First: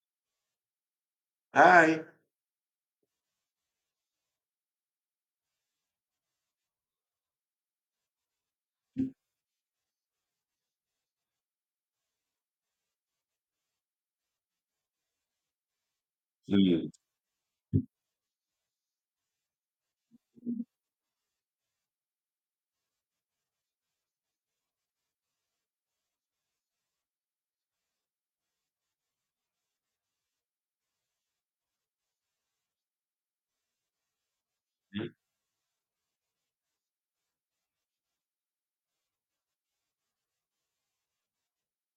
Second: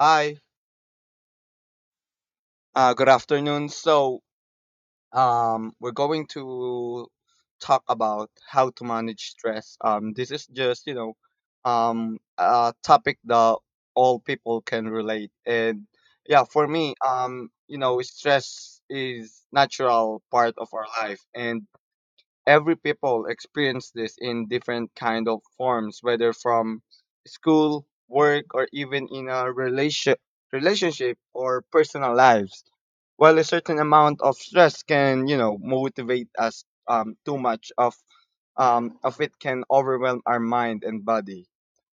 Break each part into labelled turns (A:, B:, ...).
A: Hi,
B: Hi.
A: good afternoon. We're going to talk about how to manage stress. This is just, you know, a topic that all people can relate. For
B: Mhm.
A: me, you know, stress is natural part of our life, and every people experience this in different kind of forms, whether from school, work, or even in a relationship or personal lives. While a certain amount of stress can, you know, motivate us, too much of it can overwhelm our mind and body,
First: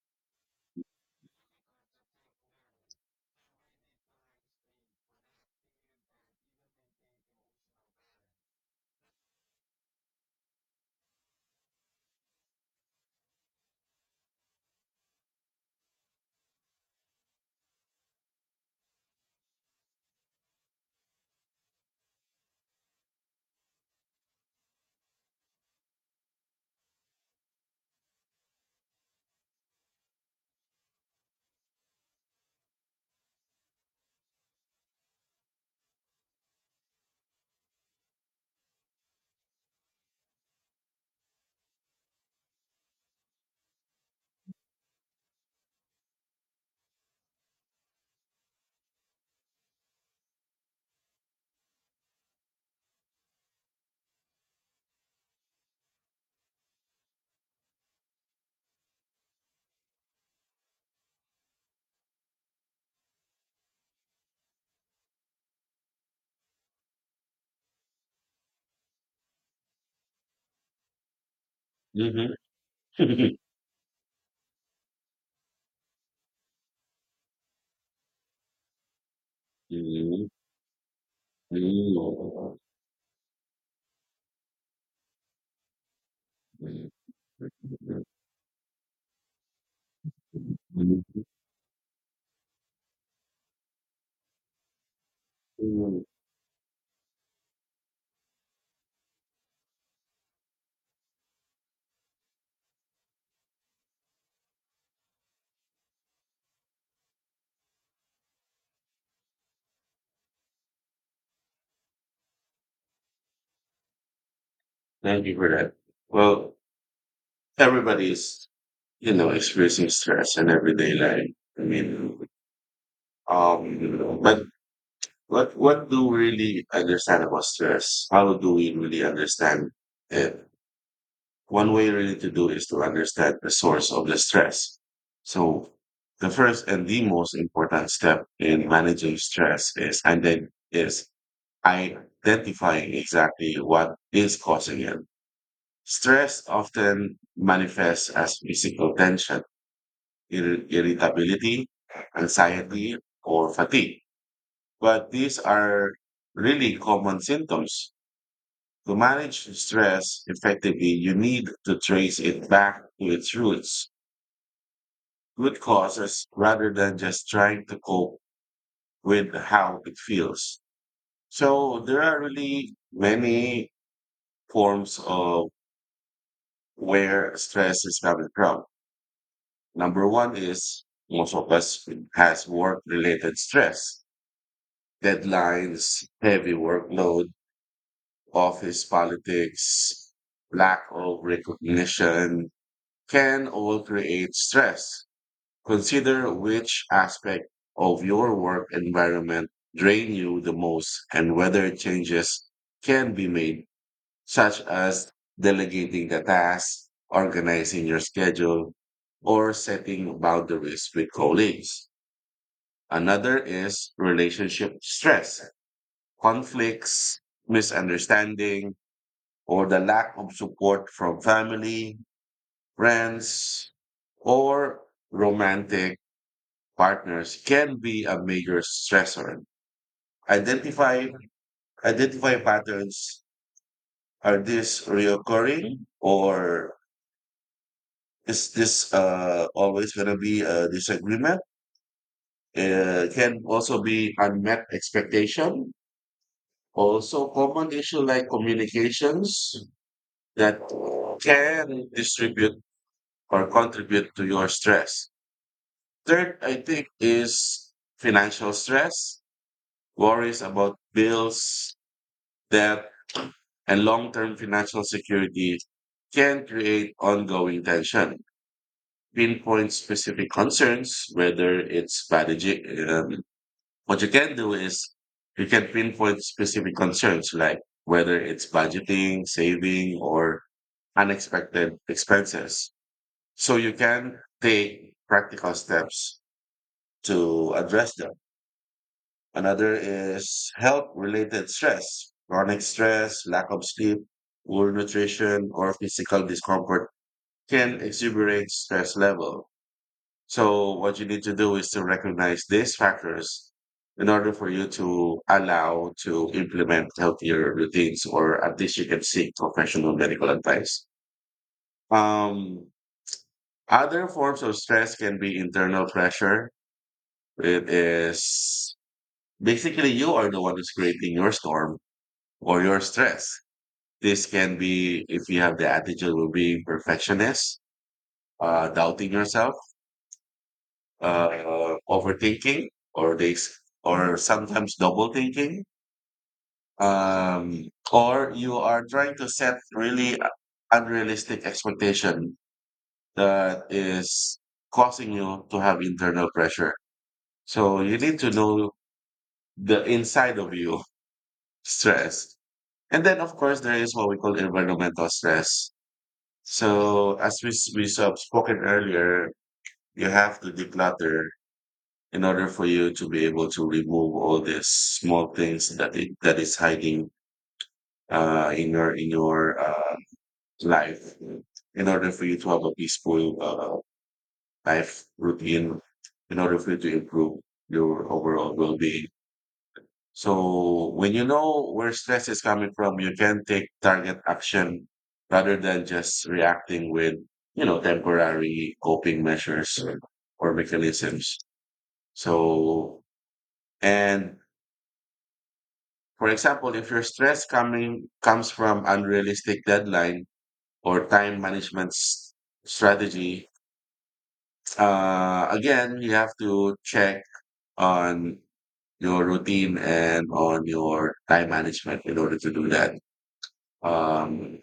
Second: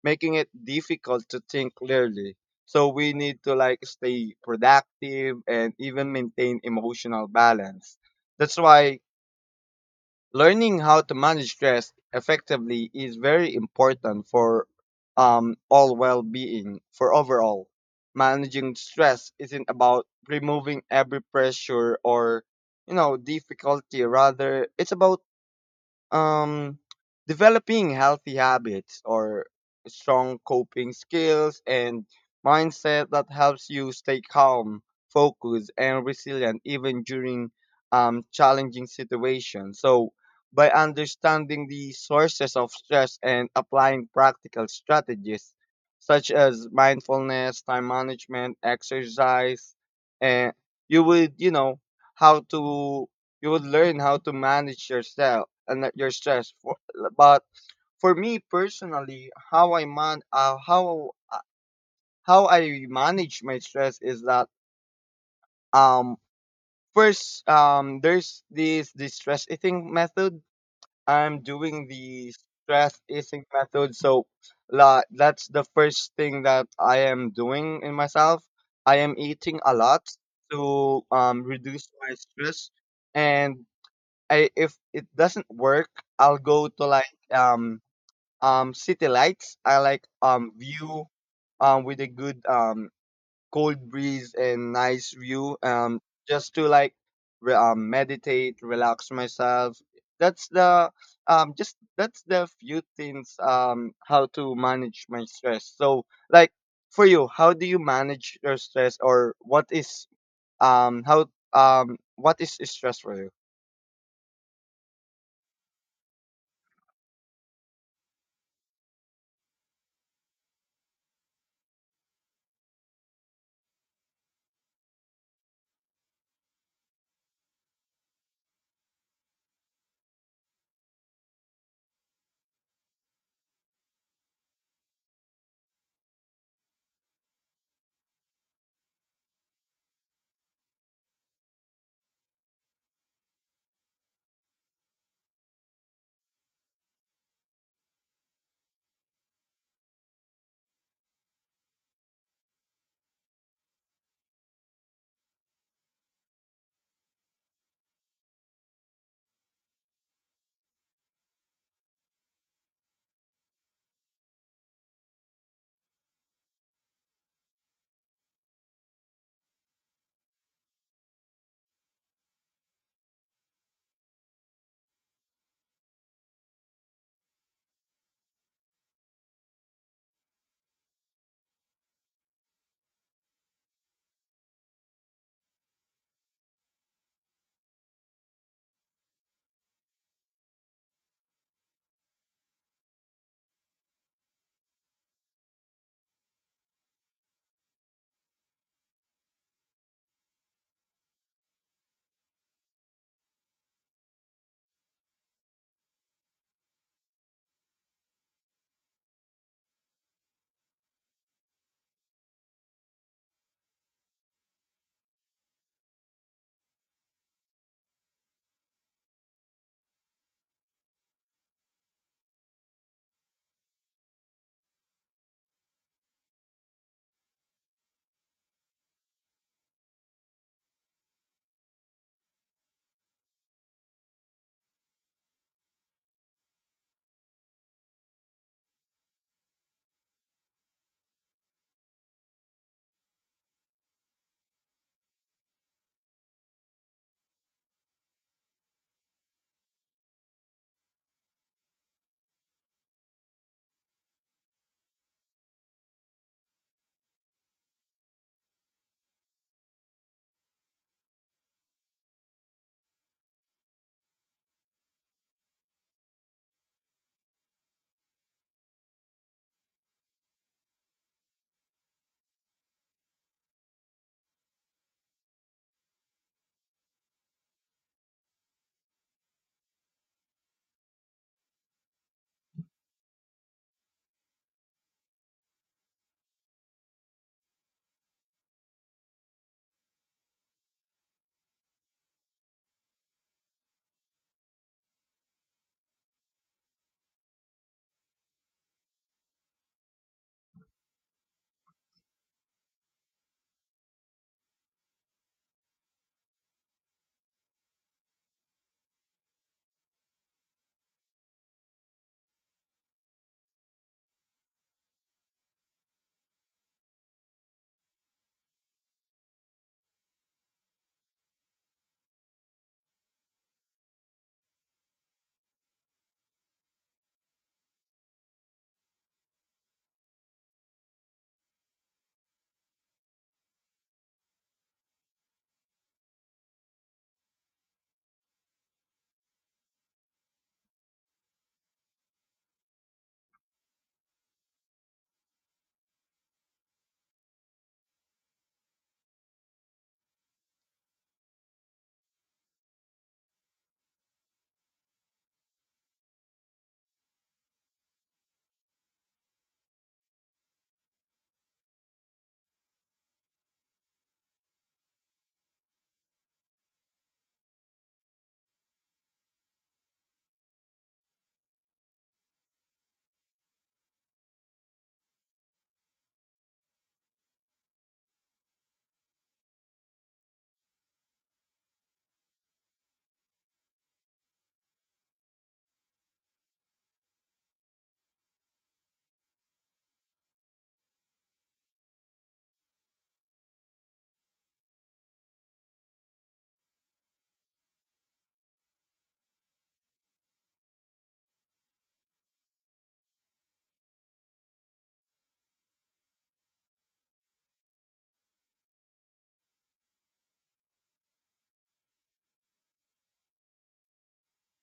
A: making it difficult to think clearly. So we need to like stay productive and even maintain emotional balance. That's why learning how to manage stress effectively is very important for all well-being for overall managing stress isn't about removing every pressure or you know difficulty. Rather it's about um, developing healthy habits or strong coping skills and mindset that helps you stay calm, focused, and resilient even during challenging situations. So, by understanding the sources of stress and applying practical strategies such as mindfulness, time management, exercise, and you would, you know, how to you would learn how to manage yourself and not your stress. But for me personally, how I manage my stress is that um first there's this the stress eating method. I'm doing the
B: Mhm.
A: stress eating method, so that's the first thing that I am doing in myself. I am eating a lot
B: Mhm.
A: to reduce my
B: Mhm.
A: stress. And I if it doesn't work, I'll go to like city lights. I like view
B: Mhm.
A: with a good cold breeze and nice view, just to like meditate, relax myself. That's the that's the few things how to manage my stress. So like for you, how do you manage your stress, or what is how what is stress for you?
B: Thank you for that. Well, everybody's, you know, experiencing stress in everyday life. I mean, but what do we really understand about stress? How do we really understand it? One way really to do is to understand the source of the stress. So the first and the most important step in managing stress is and then is identifying exactly what is causing it. Stress often manifests as physical tension, irritability, anxiety, or fatigue. But these are really common symptoms. To manage stress effectively, you need to trace it back to its roots good causes rather than just trying to cope with how it feels. So there are really many forms of where stress is coming from. Number one is, most of us has work related stress, deadlines, heavy workload, office politics, lack of recognition can all create stress. Consider which aspect of your work environment drain you the most and whether changes can be made, such as delegating the tasks, organizing your schedule, or setting boundaries with colleagues. Another is relationship stress, conflicts, misunderstanding, or the lack of support from family, friends, or romantic partners can be a major stressor. Identify identify patterns. Are these reoccurring, or is this, always going to be a disagreement? Can also be unmet expectation. Also, common issue like communications that can distribute or contribute to your stress. Third, I think is financial stress, worries about bills, debt, and long-term financial security can create ongoing tension. Pinpoint specific concerns, whether it's strategic. Um, what you can do is you can pinpoint specific concerns like whether it's budgeting, saving, or unexpected expenses. So you can take practical steps to address them. Another is health related stress, chronic stress, lack of sleep, poor nutrition, or physical discomfort can exuberate stress level. So what you need to do is to recognize these factors in order for you to allow to implement healthier routines or at least you can seek professional medical advice. Um, Other forms of stress can be internal pressure. It is basically you are the one who's creating your storm or your stress. This can be if you have the attitude of being perfectionist, doubting yourself, overthinking, or this, or sometimes double thinking, um, or you are trying to set really unrealistic expectation that is causing you to have internal pressure. So you need to know the inside of you stress. And then, of course, there is what we call environmental stress. So as we, we have spoken earlier, you have to declutter in order for you to be able to remove all these small things that it, that is hiding in your life. In order for you to have a peaceful life routine, in order for you to improve your overall well being. So when you know where stress is coming from, you can take target action rather than just reacting with, you know, temporary coping measures or mechanisms. So, and for example, if your stress coming comes from unrealistic deadline or time management strategy, again, you have to check on your routine and on your time management in order to do that. Um,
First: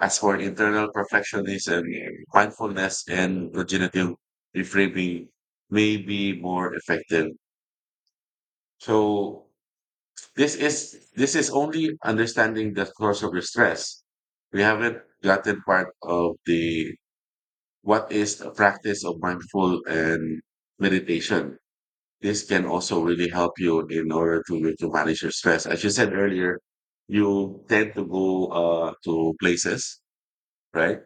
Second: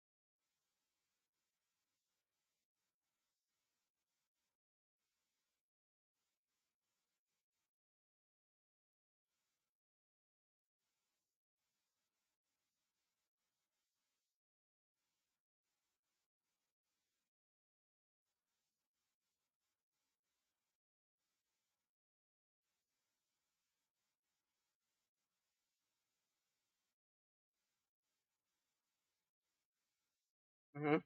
B: As for internal perfectionism, mindfulness and cognitive reframing may be more effective. So this is only understanding the source of your stress. We haven't gotten part of the what is the practice of mindful and meditation. This can also really help you in order to manage your stress. As you said earlier, you tend to go to places,
A: Hmm
B: right?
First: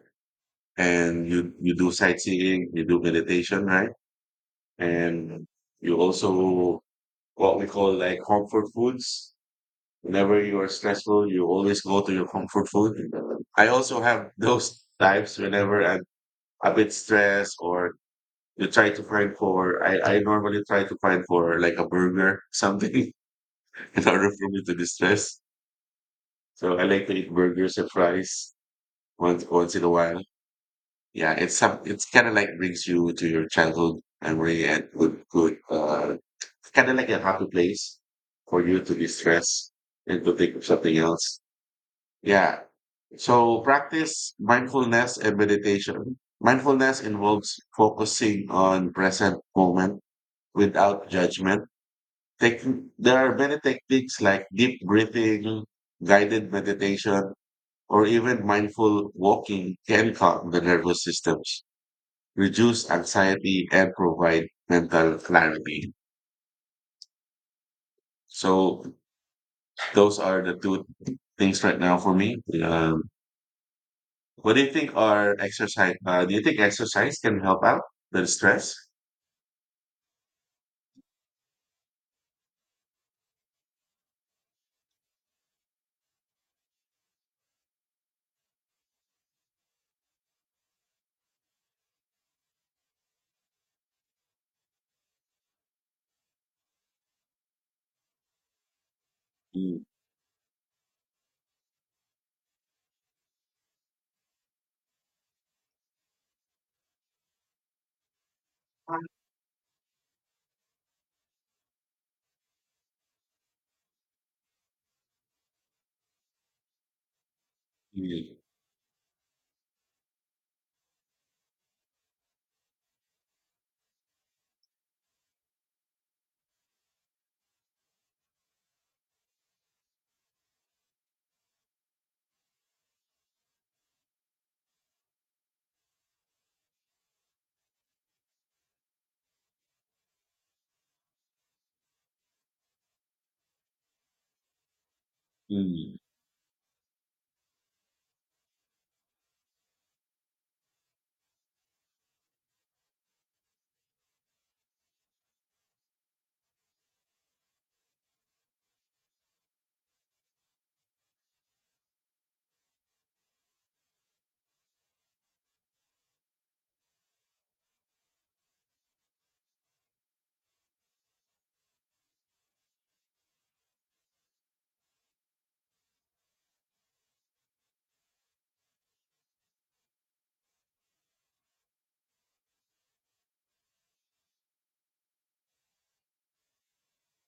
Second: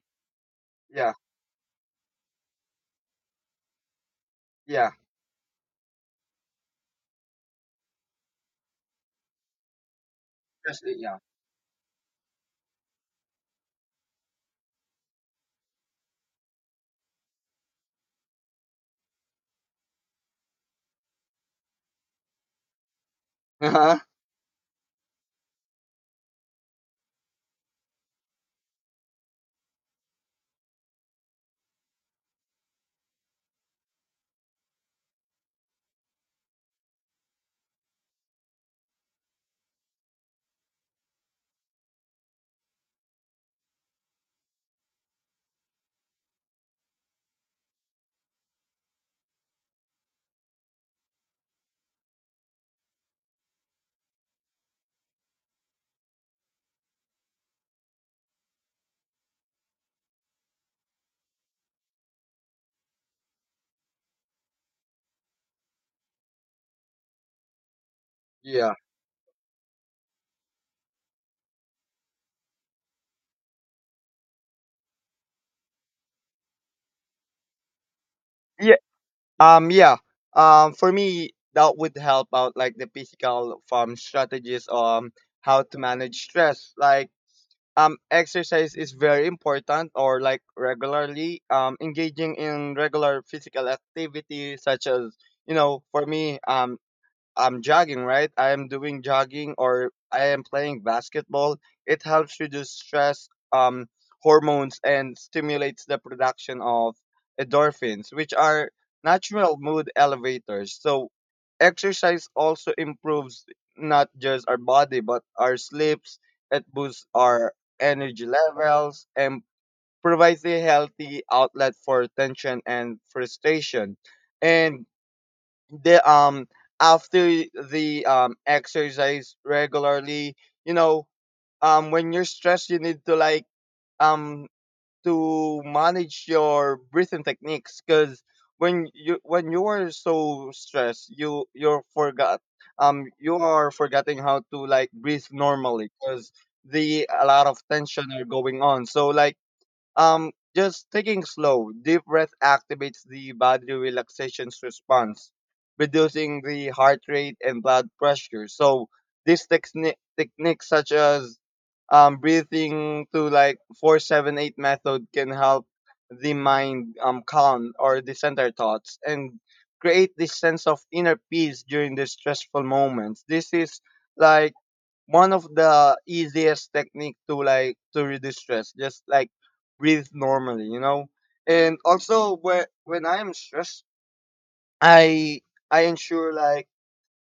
A: Yeah.
B: And you do sightseeing, you do meditation, right?
A: Yeah.
B: And you also what we call like comfort foods. Whenever you are
A: Especially, yeah.
B: stressful, you always go to your comfort food. I also have those types whenever I'm a bit stressed or you try to find for I normally try to find for like a burger, something
A: Uh-huh.
B: in order for me to distress. So I like to eat burgers and fries once in a while. Yeah, it's some it's kind of like brings you to your childhood memory and good it's kind of like a happy place for you to distress and to think of something else. Yeah. So practice mindfulness and meditation. Mindfulness involves focusing on present moment without judgment. Taking, there are many techniques like deep breathing, guided meditation, or even mindful walking can calm the nervous systems reduce anxiety, and provide mental clarity.
A: Yeah.
B: So those are the two things right now for me. Um, what do you think are exercise? Do you think exercise can help out with stress?
A: Yeah. Yeah. For me, that would help out like the physical strategies, how to manage stress. Like exercise is very important, or like regularly engaging in regular physical activity such as, you know, for me, I'm jogging, right? I am doing jogging,
B: Mm,
A: or I am playing basketball. It helps reduce stress hormones and stimulates the production of endorphins, which are natural mood elevators. So, exercise also improves not just our body, but our sleeps. It boosts our energy
B: mm,
A: levels and provides a healthy outlet for tension and frustration. And the after the exercise regularly, you know, when you're stressed, you need to like um to manage your breathing techniques because when you are so stressed, you you're forgot you are forgetting how to like breathe normally
B: mm,
A: because the a lot of tension are going on. So like just taking slow, deep breath activates the body relaxation response, reducing the heart rate and blood pressure. So these techniques such as breathing to like 4-7-8 method can help the mind calm or the center thoughts and create this sense of inner peace during the stressful moments. This is like one of the easiest technique to like to reduce stress, just like breathe normally, you know. And also when I am stressed, i I ensure like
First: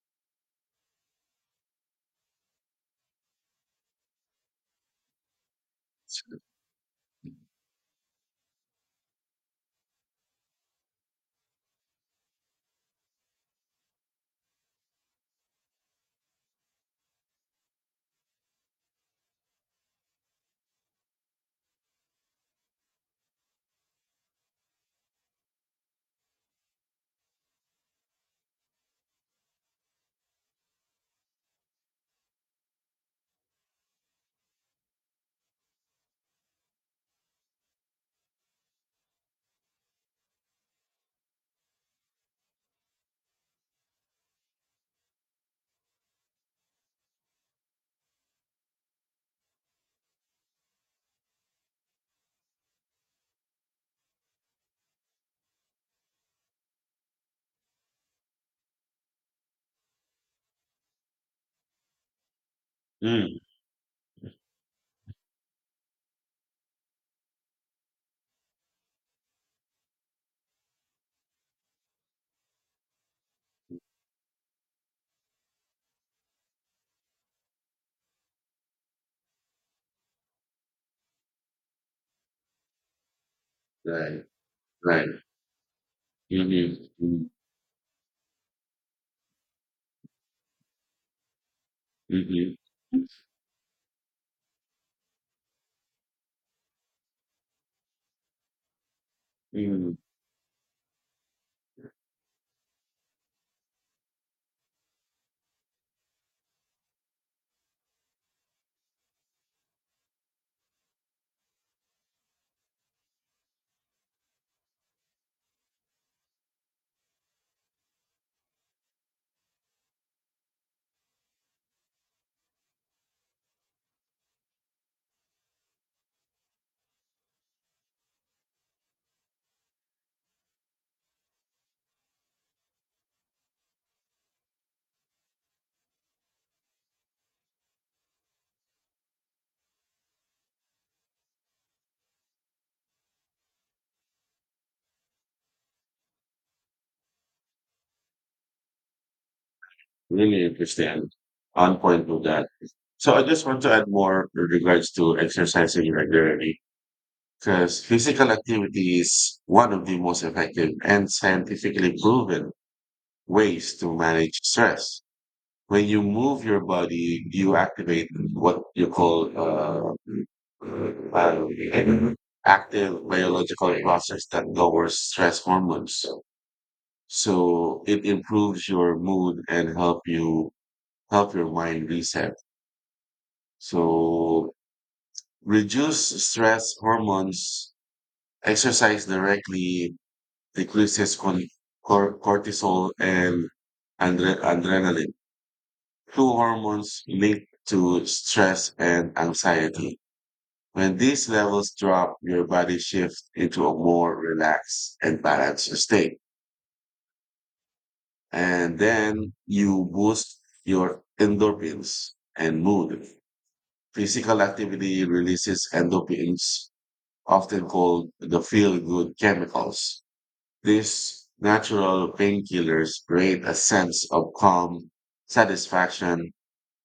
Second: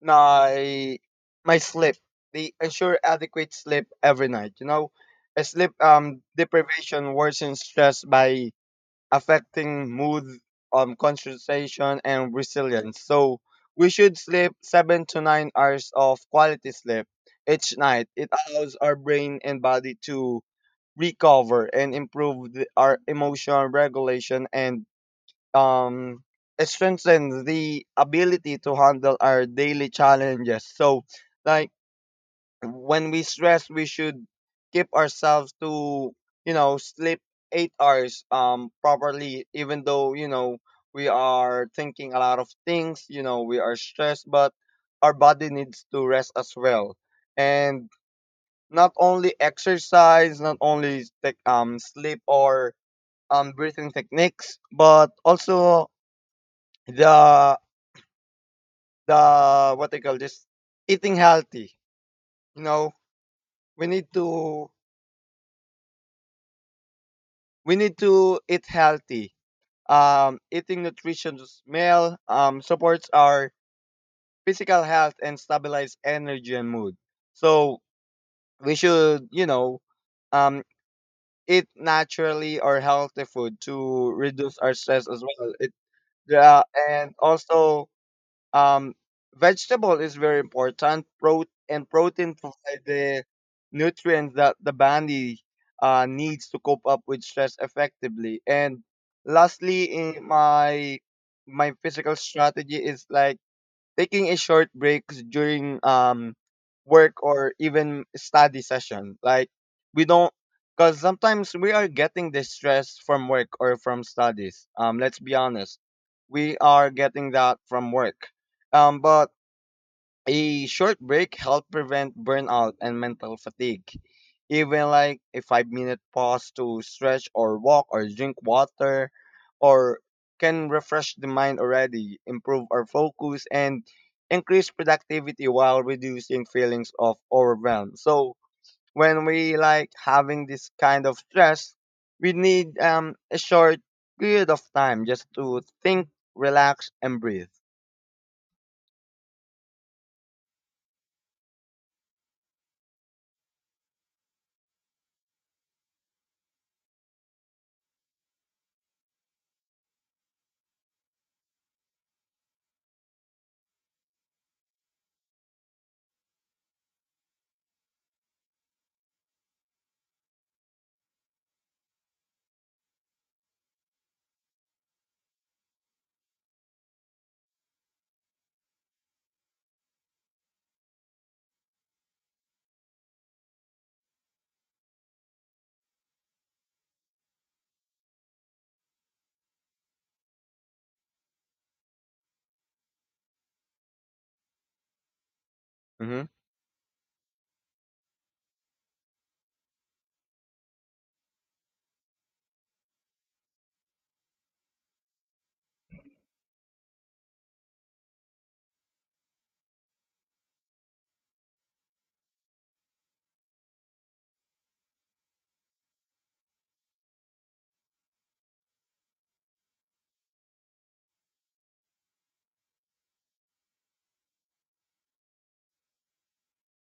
A: my my sleep, the ensure adequate sleep every night, you know. A sleep deprivation worsens stress by affecting mood, concentration, and resilience. So we should sleep 7 to 9 hours of quality sleep each night. It allows our brain and body to recover and improve our emotional regulation and um, it strengthens the ability to handle our daily challenges. So, like, when we stress, we should keep ourselves to, you know, sleep 8 hours properly, even though, you know, we are thinking a lot of things, you know, we are stressed, but our body needs to rest as well. And not only exercise, not only sleep or breathing techniques, but also the the what they call this, eating healthy, you know.
B: mm.
A: we need to we need to eat healthy. Eating nutritious meal supports our physical health and stabilize energy and mood. So we should, you know, um, eat naturally or healthy food to
B: Right,
A: reduce our stress
B: right.
A: as well. It uh, and
B: Mm-hmm,
A: also um vegetable is very important. And protein
B: mm-hmm.
A: provide the nutrients that the body needs to cope up with stress effectively. And lastly,
B: Mm,
A: in my physical strategy is like taking a short break during work or even study session. Like we don't, because sometimes we are getting the stress from work or from studies. Let's be honest, we are getting that from work. But a short break helps prevent burnout and mental fatigue. Even like a 5 minute pause to stretch or walk or drink water or can refresh the mind already, improve our focus and increase productivity while reducing feelings of overwhelm. So when we like having this kind of stress, we need a short period of time just to think, relax and breathe.
B: really understand. On point with that. So I just want to add more in regards to exercising regularly. Because physical activity is one of the most effective and scientifically proven ways to manage stress. When you move your body, you activate what you call uh, active biological process that lowers stress hormones. So it improves your mood and help you help your mind reset. So reduce stress hormones, exercise directly decreases cortisol and adrenaline,
A: Mm-hmm.
B: two hormones linked to stress and anxiety. When these levels drop, your body shifts into a more relaxed and balanced state. And then you boost your endorphins and mood. Physical activity releases endorphins, often called the feel good chemicals. These natural painkillers create a sense of calm, satisfaction,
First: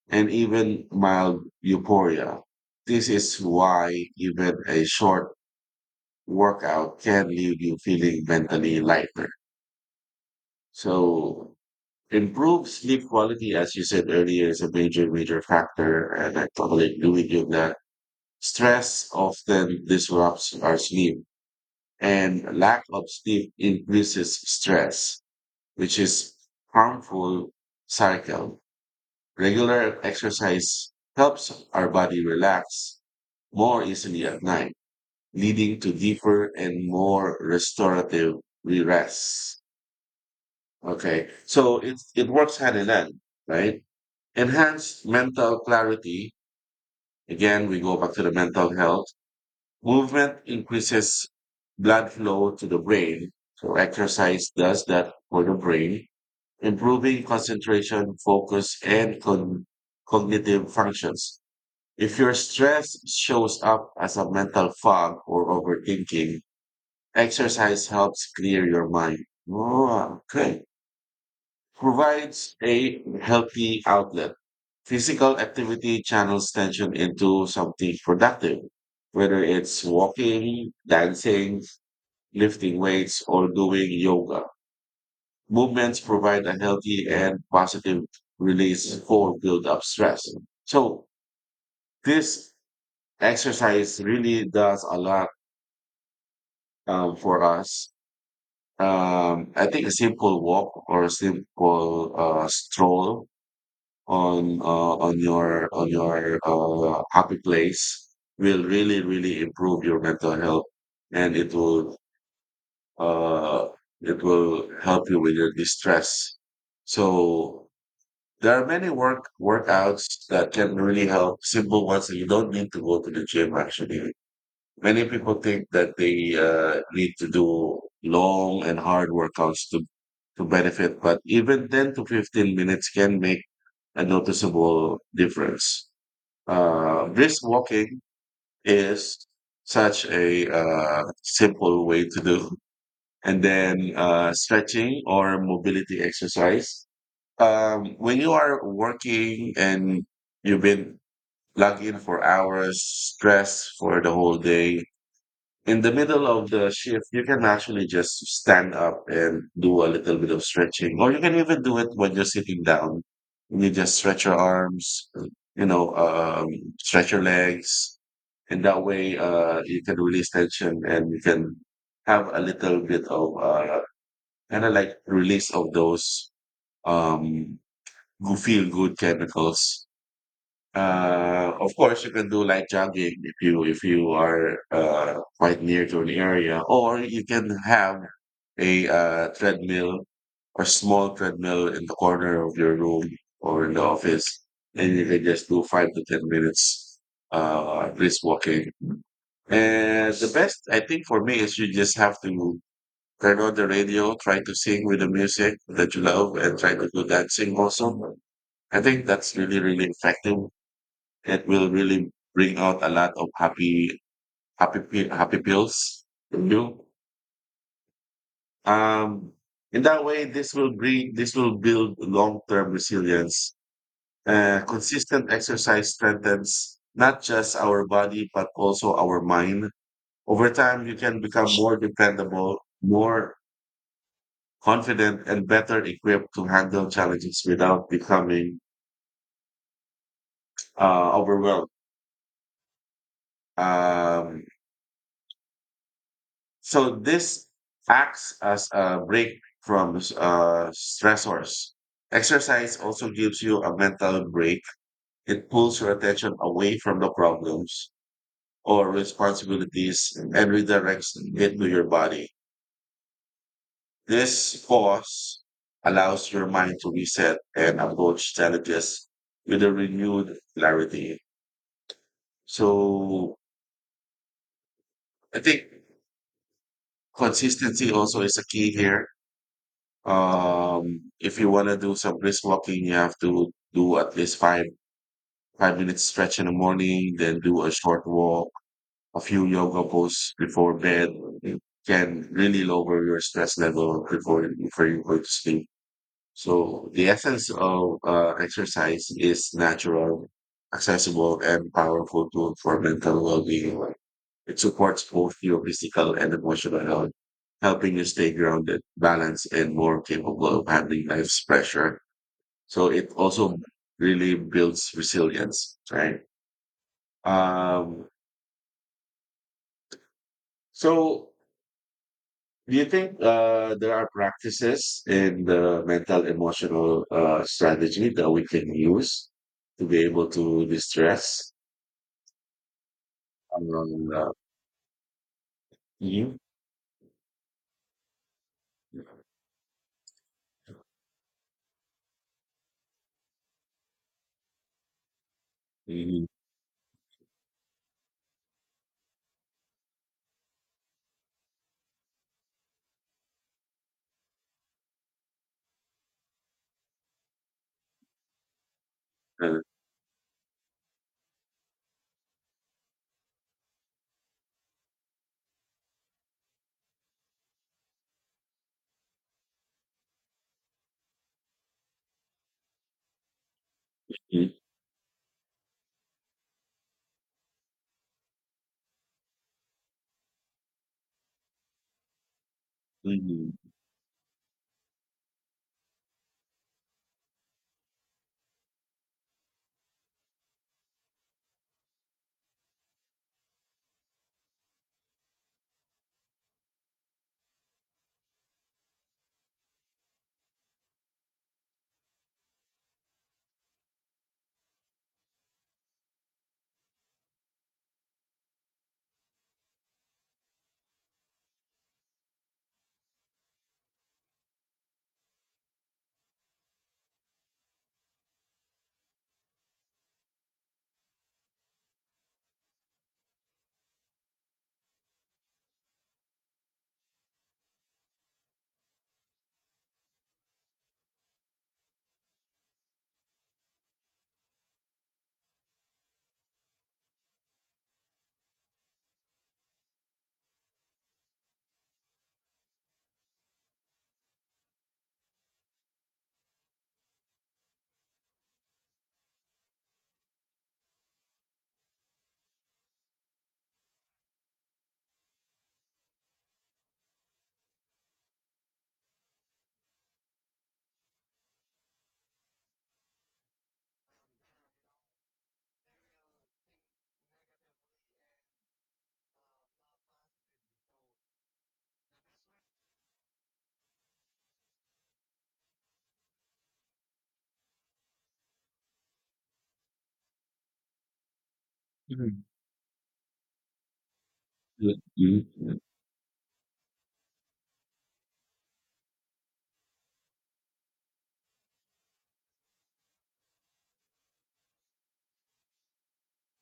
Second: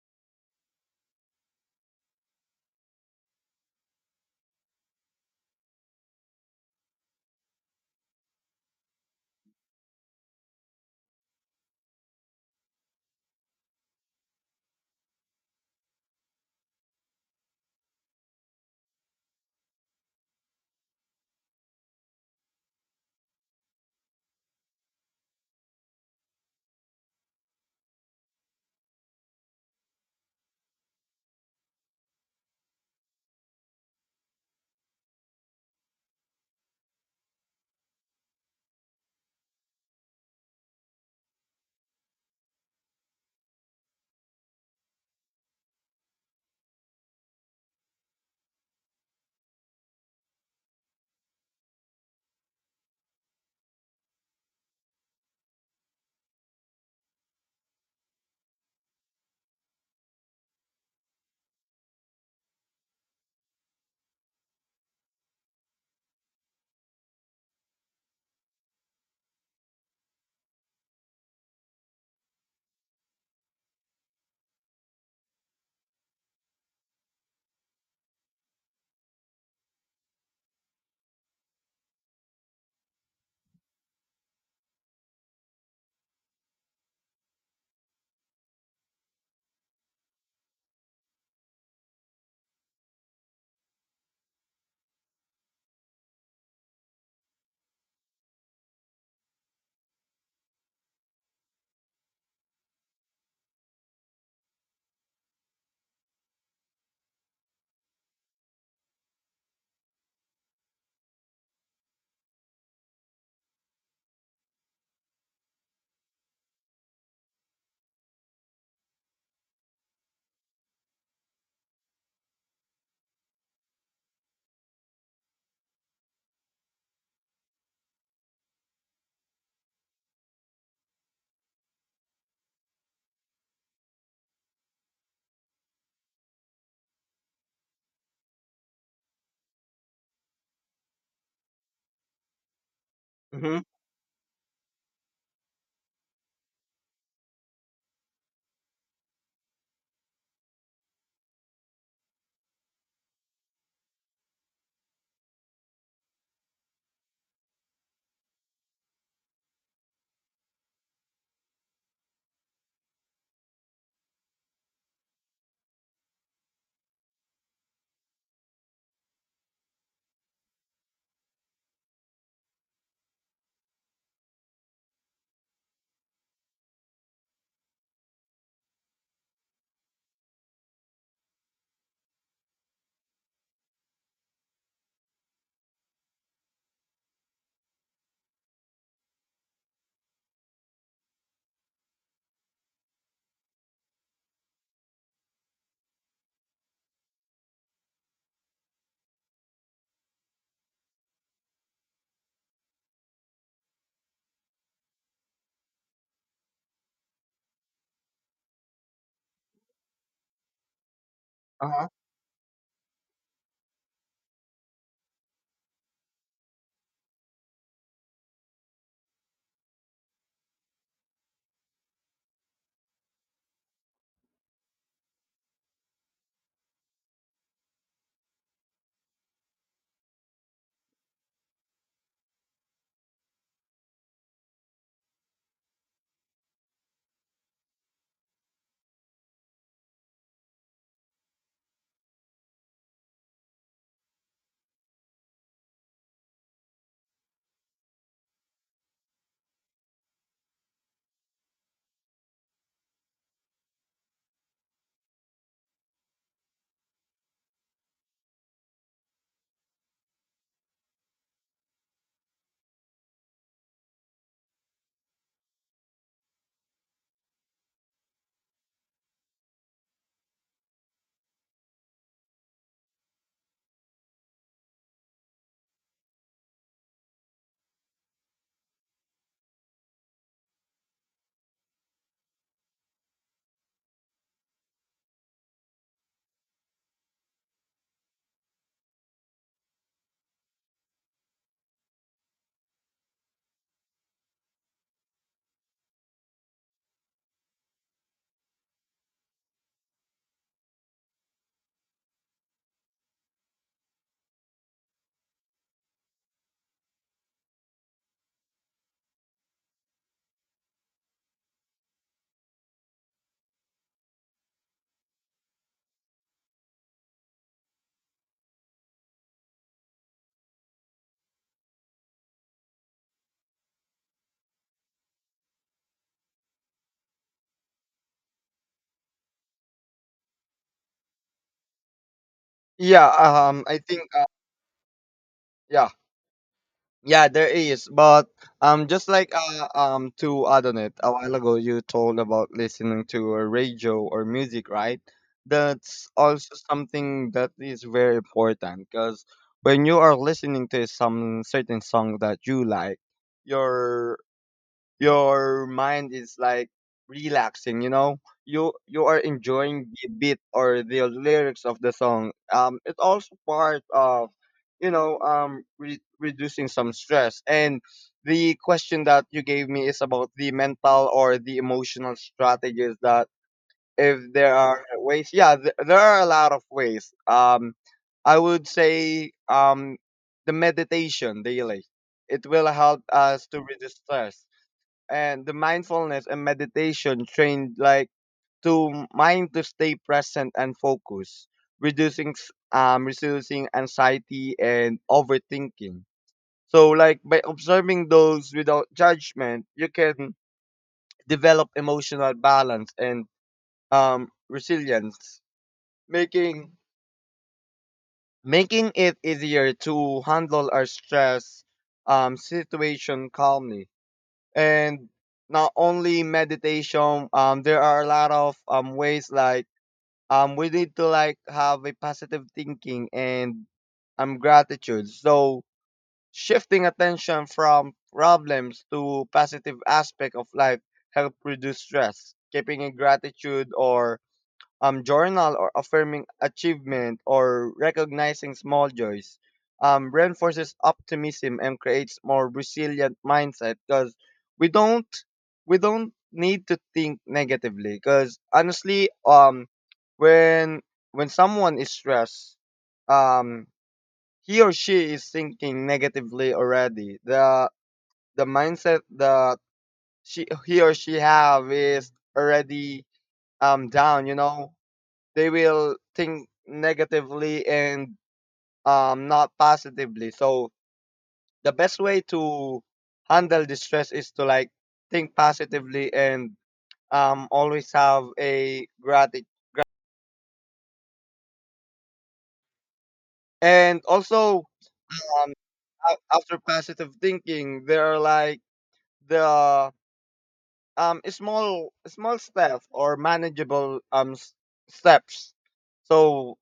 B: and even mild euphoria. This is why even a short workout can leave you feeling mentally lighter. So, improved sleep quality, as you said earlier, is a major, major factor, and I totally agree with you that stress often disrupts our sleep, and lack of sleep increases stress, which is harmful cycle. Regular exercise helps our body relax more easily at night, leading to deeper and more restorative rest. Okay, so it works hand in hand, right? Enhanced mental clarity. Again, we go back to the mental health. Movement increases blood flow to the brain, so exercise does that for the brain, improving concentration, focus, and cognitive functions. If your stress shows up as a mental fog or overthinking, exercise helps clear your mind. Oh, okay, provides a healthy outlet. Physical activity channels tension into something productive, whether it's walking, dancing, lifting weights, or doing yoga. Movements provide a healthy and positive release for build up stress. So this exercise really does a lot for us. I think a simple walk or a simple stroll on your on your happy place will really really improve your mental health and uh, it will help you with your distress. So there are many workouts that can really help, simple ones that you don't need to go to the gym actually. Many people think that they need to do long and hard workouts to benefit, but even 10 to 15 minutes can make a noticeable difference. Brisk walking is such a simple way to do. And
A: Mm-hmm.
B: then stretching or mobility exercise. When you are working and you've been plugged in for hours, stressed for the whole day, in the middle of the shift, you can actually just stand up and do a little bit of stretching, or you can even do it when you're sitting down. You just stretch your arms, you know, stretch your legs, and that way, you can release tension and you can have a little bit of kind of like release of those um, go feel good chemicals. Of course, you can do light jogging if you are quite near to an area, or you can have a treadmill or small treadmill in the corner of your room or in the office, and you can just do 5 to 10 minutes brisk walking. And the best I think for me is you just have to turn on the radio, try to sing with the music that you love, and try to do dancing also. I think that's really really effective. It will
A: Uh-huh.
B: really bring out a lot of happy, happy pills in you. Um, in that way, this will build long-term resilience. Consistent exercise strengthens not just our body, but also our mind. Over time, you can become more dependable, more confident, and better equipped to handle challenges without becoming overwhelmed. Um, So this acts as a break from stressors. Exercise also gives you a mental break. It pulls your attention away from the problems or responsibilities and redirects it to your body. This pause allows your mind to reset and approach challenges with a renewed clarity. So I think consistency also is a key here. If you want to do some brisk walking, you have to do at least five minutes stretch in the morning, then do a short walk, a few yoga poses before bed. It can really lower your stress level before you go to sleep. So the essence of exercise is natural, accessible, and powerful tool for mental well-being. It supports both your physical and emotional health, helping you stay grounded, balanced, and more capable of handling life's pressure. So it also really builds resilience, right? Um, so do you think there are practices in the mental emotional strategy that we can use to be able to distress?
A: Yeah, I think
B: Um, uh,
A: yeah,
B: mhm,
A: yeah, there is, but just like to add on it a while ago, you told about listening to a radio or music, right? That's
B: mhm,
A: also something that is very important, because when you are listening to some certain song that you like, your your mind is like relaxing, you know. You are
B: uh,
A: enjoying the beat or the lyrics of the song. It's also part of, you know, reducing some stress. And the question that you gave me is about the mental or the emotional strategies, that if
B: mhm,
A: there are ways, yeah, there are a lot of ways. I would say the meditation daily, it will help us
B: mhm,
A: to reduce stress. And the mindfulness and meditation trained like to mind to stay present and focus, reducing reducing anxiety and overthinking. So like by observing those without judgment, you can develop emotional balance and resilience, making making it easier to handle our stress situation calmly. And not only meditation, there are a lot of ways. Like we need to like have a positive thinking and gratitude. So shifting attention from problems to positive aspect of life help reduce stress, keeping in gratitude or journal or affirming achievement or recognizing small joys, reinforces optimism and creates more resilient mindset, because we don't we don't need to think negatively. Because honestly, when someone is stressed, um he or she is thinking negatively already. The mindset that she he or she have is already down, you know. They will think negatively and not positively. So the best way to handle distress is to like think positively and always have a gratitude. And also
B: mhm,
A: um
B: mhm,
A: after positive thinking, there are like the small small steps or manageable steps. So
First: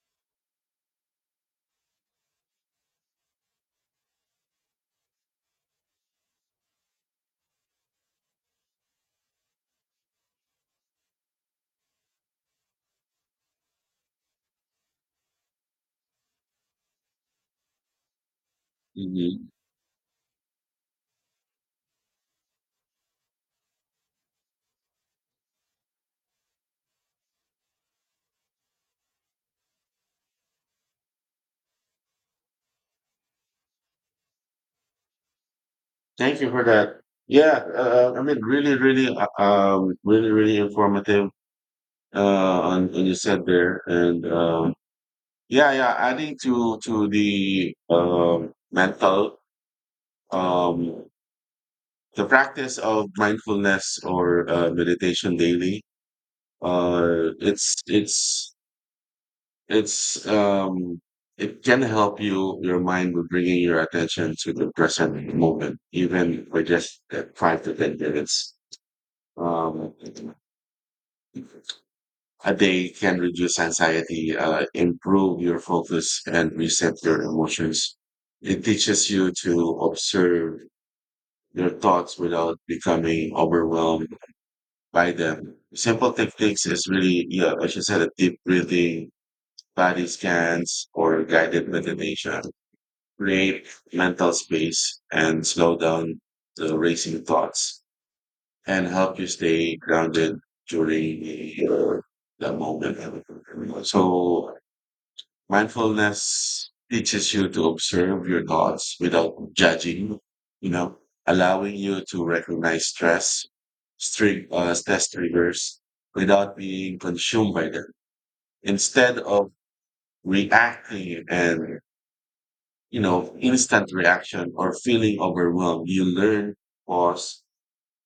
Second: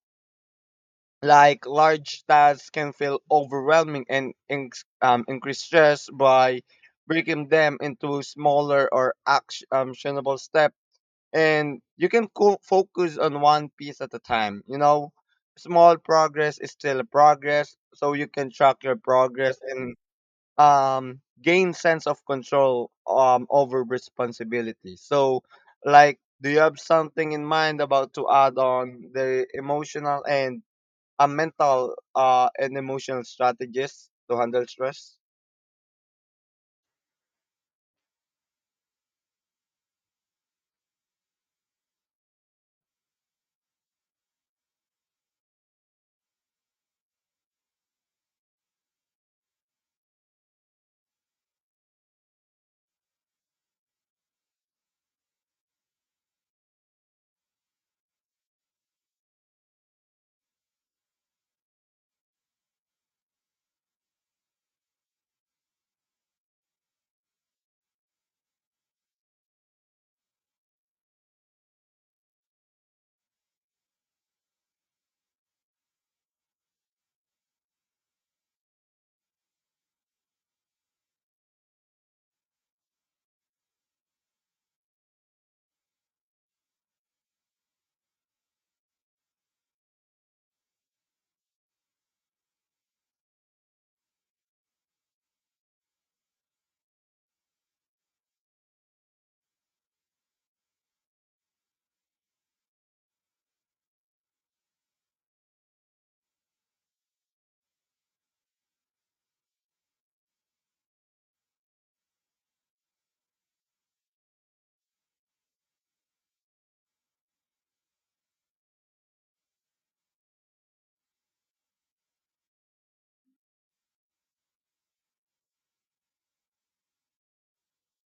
A: like large tasks can feel overwhelming and increase stress. By breaking them into smaller or actionable steps, and you can focus on one piece at a time, you know, small progress is still progress. So you can track your
B: mhm.
A: progress and gain sense of control over responsibility. So, like, do you have something in mind about to add on the emotional and a mental and emotional strategies to handle stress?
B: Thank you for that. Yeah, I mean, really, really informative on what you said there, and yeah, yeah, adding to the mental um, the practice of mindfulness or meditation daily uh, it's um, it can help you your mind with bringing your attention to the present moment even for just 5 to 10 minutes um, a day can reduce anxiety, improve your focus and reset your emotions. It teaches you to observe your thoughts without becoming overwhelmed by them. Simple techniques is really, yeah, like you said, a deep breathing, body scans, or guided meditation. Create mental space and slow down the racing thoughts and help you stay grounded during the moment. So mindfulness teaches you to observe your thoughts without judging, you know, allowing you to recognize stress, stress triggers without being consumed by them. Instead of reacting and, you know, instant reaction or feeling overwhelmed, you learn, pause,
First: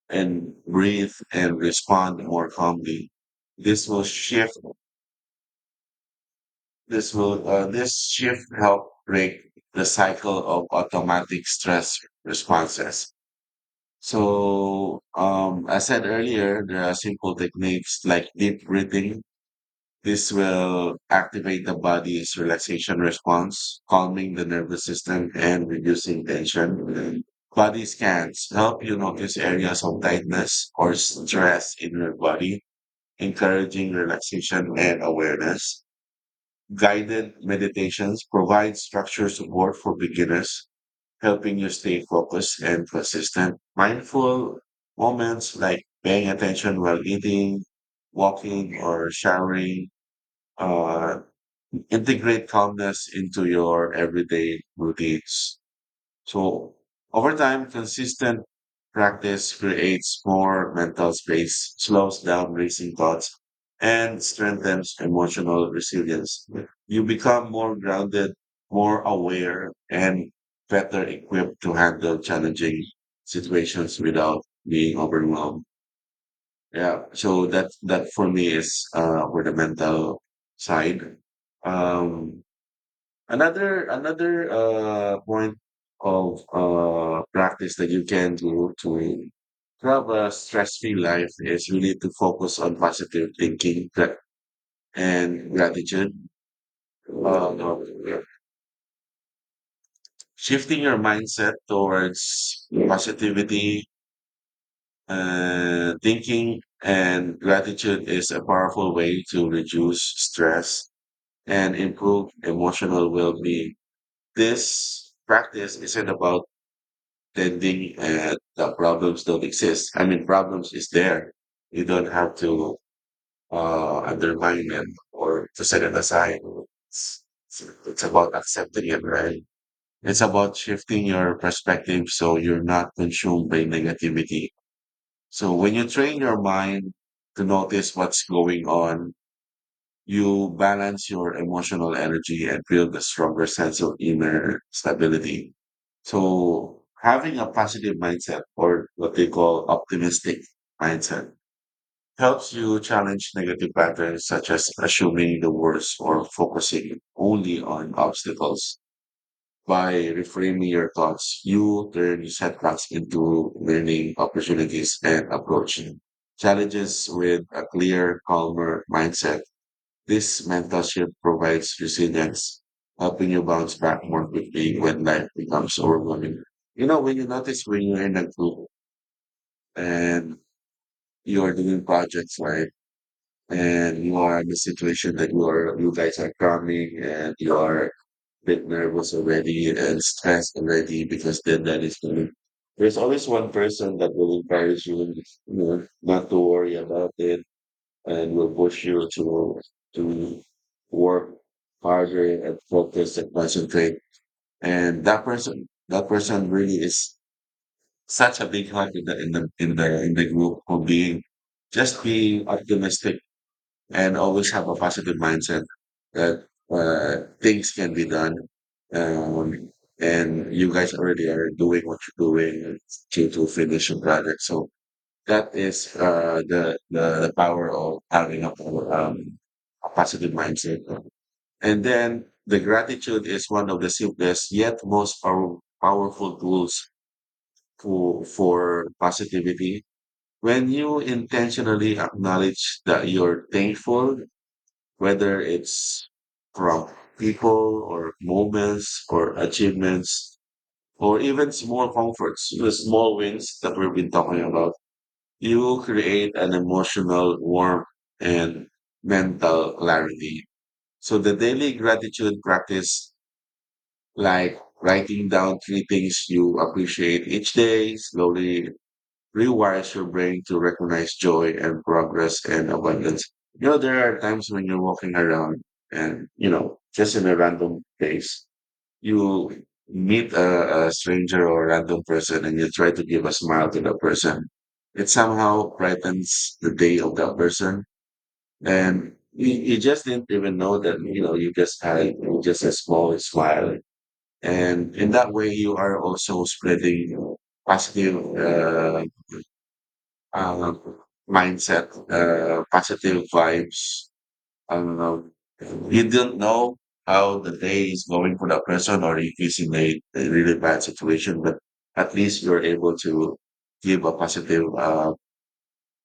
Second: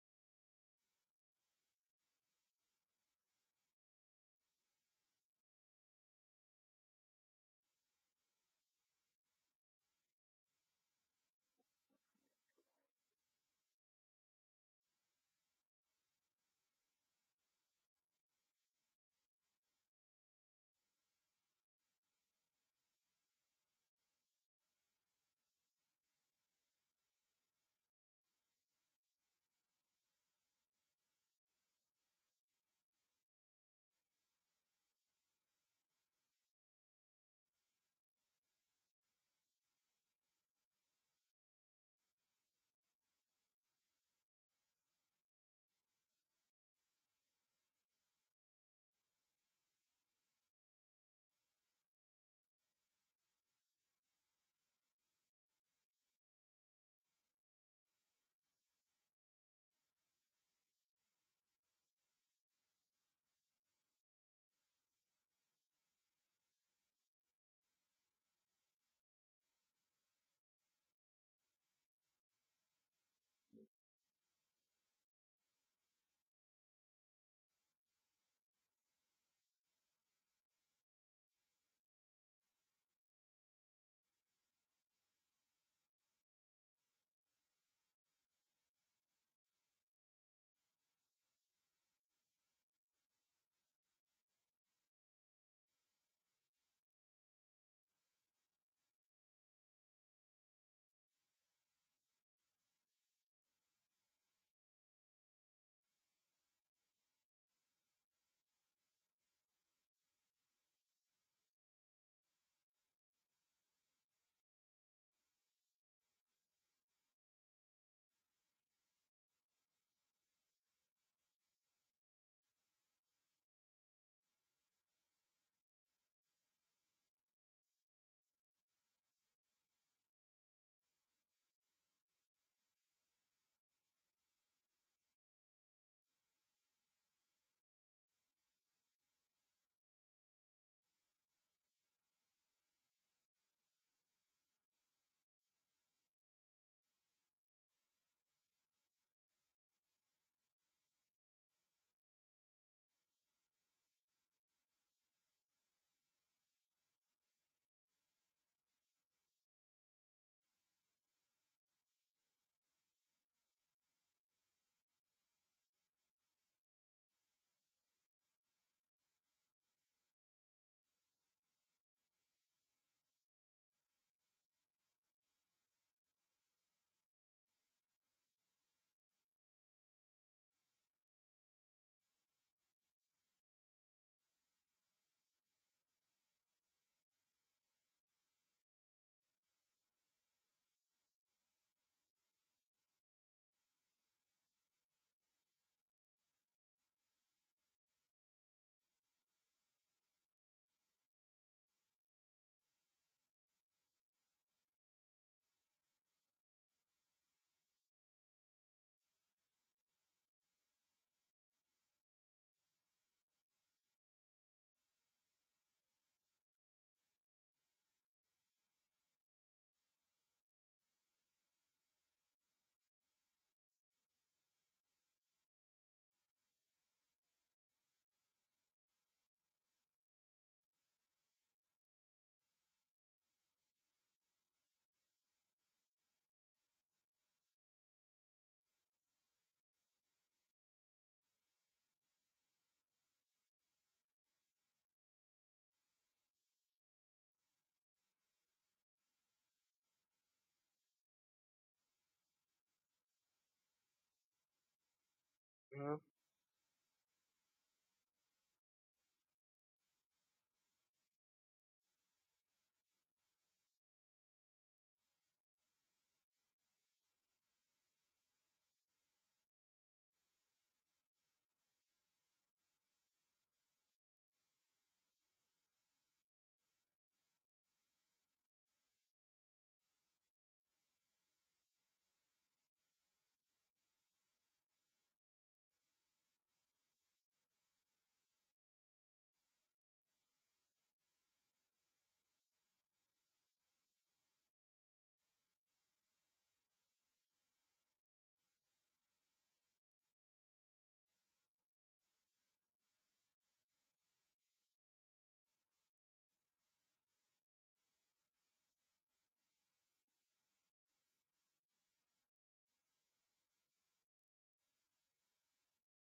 B: and breathe and respond more calmly. This will shift This will this shift help break the cycle of automatic stress responses. So, I said earlier, there are simple techniques like deep breathing. This will activate the body's relaxation response, calming the nervous system and reducing tension. Body scans help you notice areas of tightness or stress in your body, encouraging relaxation and awareness. Guided meditations provide structured support for beginners, helping you stay focused and consistent. Mindful moments like paying attention while eating, walking, or showering uh, integrate calmness into your everyday routines. So over time, consistent practice creates more mental space, slows down racing thoughts, and strengthens emotional resilience. You become more grounded, more aware, and better equipped to handle challenging situations without being overwhelmed. Yeah. So that for me is for the mental side. Um another point of practice that you can do to have a stress-free life is really to focus on positive thinking and gratitude. Uh, Shifting your mindset towards positivity, thinking, and gratitude is a powerful way to reduce stress and improve emotional well-being. This practice isn't about tending at the problems don't exist. I mean, problems is there. You don't have to undermine them or to set it aside. It's, it's about accepting it, right? It's about shifting your perspective so you're not consumed by negativity. So when you train your mind to notice what's going on, you balance your emotional energy and build a stronger sense of inner stability. So having a positive mindset or what they call optimistic mindset helps you challenge negative patterns such as assuming the worst or focusing only on obstacles. By reframing your thoughts, you turn setbacks into learning opportunities and approach challenges with a clear, calmer mindset. This mentorship provides resilience, helping you bounce back more quickly when life becomes overwhelming. You know, when you notice when you're in a group and you are doing projects, right? And you are in a situation that you guys are cramming and you are a bit nervous already and stressed already because deadline is coming. There's always one person that will encourage you, you know, not to worry about it and will push you to work harder and focus and concentrate. And that person really is such a big help in the group for being just being optimistic and always have a positive mindset that things can be done. Um, and you guys already are doing what you're doing to finish your project. So that is the power of having um, a positive mindset. And then the gratitude is one of the simplest yet powerful tools for positivity. When you intentionally acknowledge that you're thankful, whether it's from people or moments or achievements or even small comforts, the small wins that we've been talking about, you
A: Mhm.
B: create an emotional warmth and mental clarity. So the daily gratitude practice, like writing down three things you appreciate each day, slowly rewires your brain to recognize joy and progress and abundance. You know, there are times when you're walking around and, you know, just in a random place you meet a stranger or random person and you try to give a smile to that person, it somehow brightens the day of that person. And you just didn't even know that, you know, you just had just a small smile. And in that way, you are also spreading positive uh, mindset, positive vibes. I don't know. You don't know how the day is going for that person or if he's in a really bad situation, but at least you're able to give a positive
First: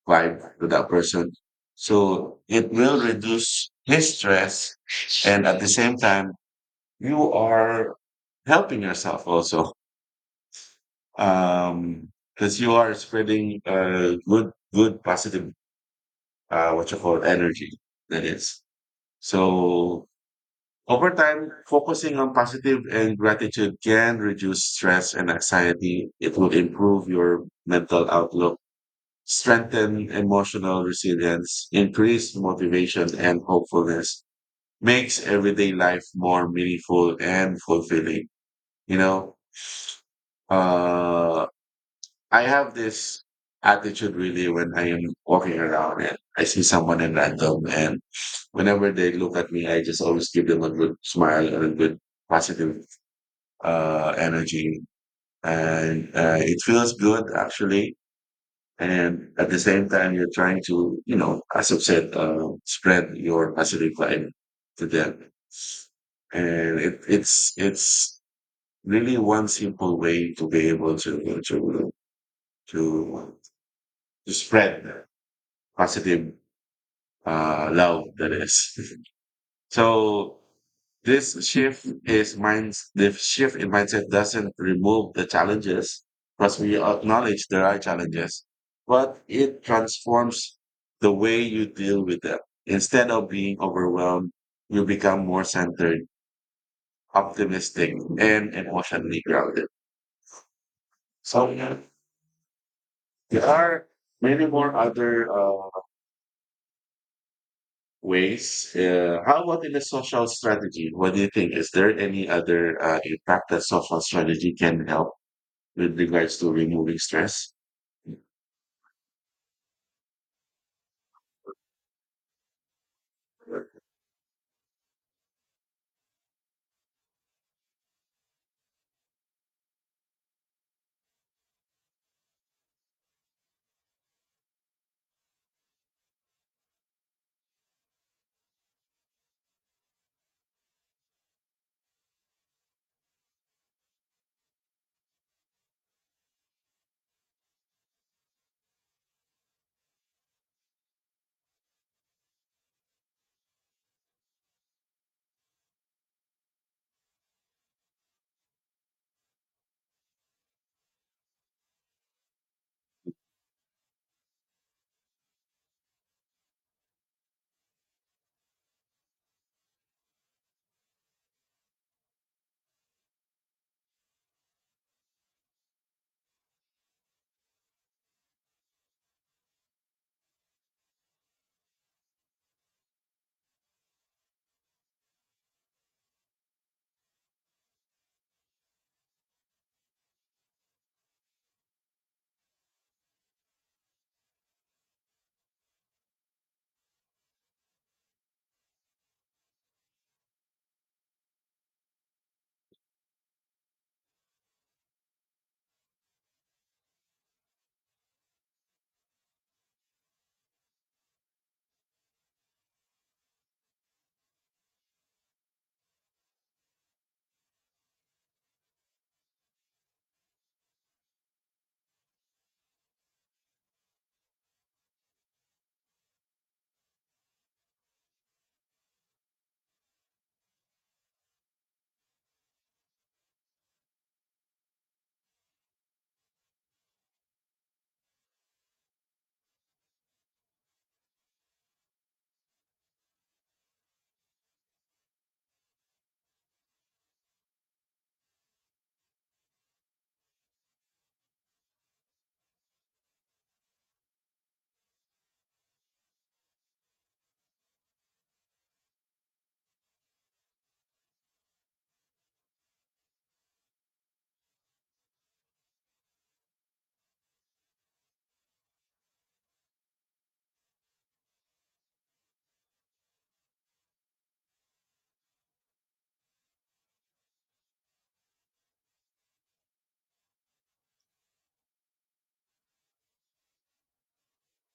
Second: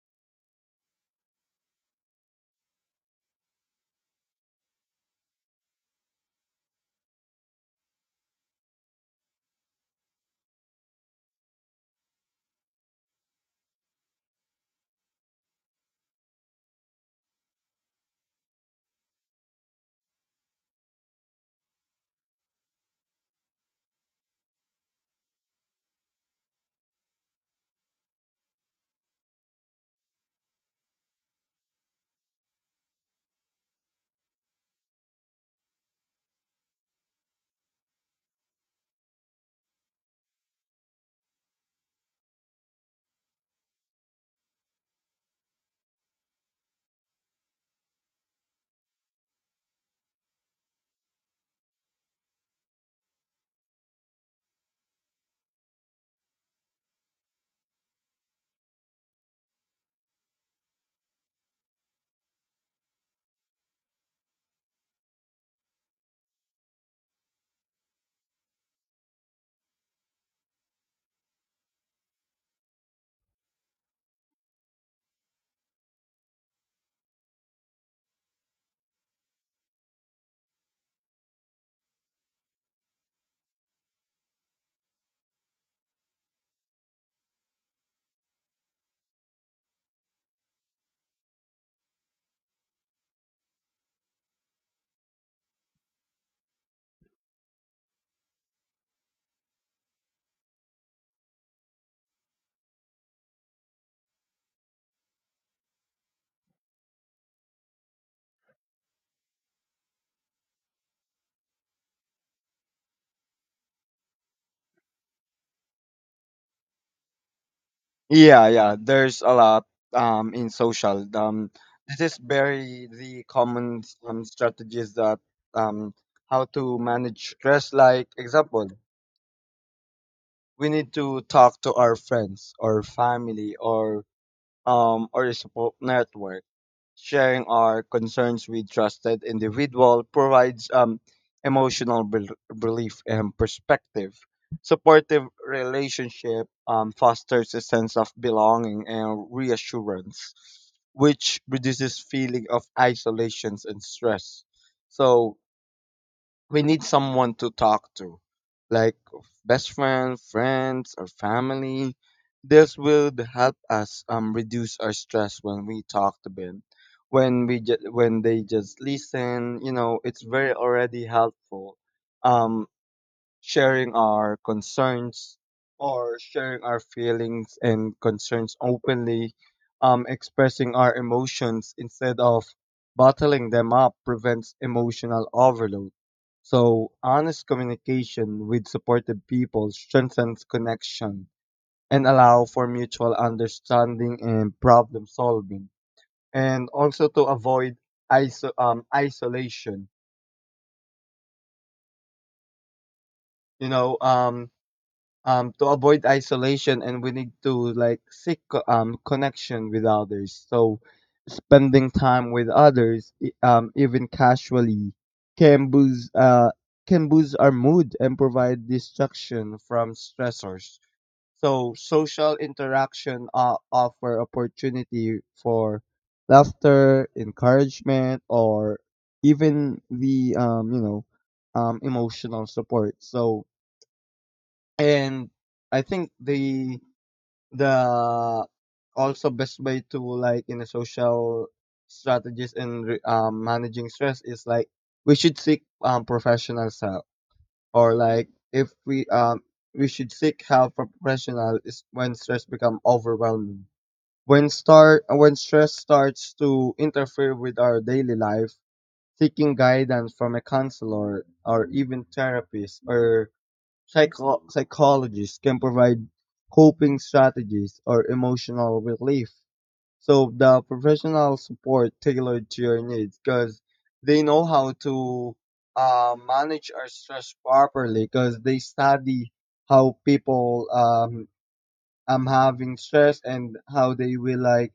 B: vibe to that person. So it will reduce his stress. And at the same time, you are helping yourself also. Um, because you are spreading positive, what you call energy. That is. So over time, focusing on positive and gratitude can reduce stress and anxiety. It will improve your mental outlook, strengthen emotional resilience, increase motivation and hopefulness, makes everyday life more meaningful and fulfilling. You know, uh, I have this attitude really when I am walking around and I see someone in random and whenever they look at me, I just always give them a good smile and a good positive energy and it feels good actually, and at the same time you're trying to, you know, as I've said, spread your positive vibe to them. And it's really one simple way to be able to, to spread positive love, that is. So this shift is minds the shift in mindset doesn't remove the challenges because we acknowledge there are challenges, but it transforms the way you deal with them. Instead of being overwhelmed, you become more centered, optimistic, and emotionally grounded. So yeah, there are many more other ways. How about in the social strategy? What do you think? Is there any other impact that social strategy can help with regards to removing stress?
A: Yeah, yeah. There's a lot in social. This is very the common strategies that um how to manage stress. Like example, we need to talk to our friends or family or a support network. Sharing our concerns with trusted individual provides emotional bel relief and perspective. Supportive relationship fosters a sense of belonging and reassurance, which reduces feeling of isolations and stress. So we need someone to talk to, like best friend, friends, or family. This will help us reduce our stress when we talk to them. When we when they just listen, you know, it's very already helpful. Um, Sharing our concerns or sharing our feelings and concerns openly, expressing our emotions instead of bottling them up prevents emotional overload. So, honest communication with supportive people strengthens connection and allow for mutual understanding and problem solving, and also to avoid isolation. You know, um, to avoid isolation, and we need to seek connection with others, so spending time with others even casually can boost uh can boost our mood and provide distraction from stressors. So social interaction offer opportunity for laughter, encouragement, or even the you know emotional support. So and I think the also best way to in a social strategist and managing stress is we should seek professional help, or if we we should seek help from professional is when stress become overwhelming, when start when stress starts to interfere with our daily life. Seeking guidance from a counselor or even therapist or psychologists can provide coping strategies or emotional relief. So the professional support tailored to your needs, because they know how to manage our stress properly, because they study how people having stress, and how they will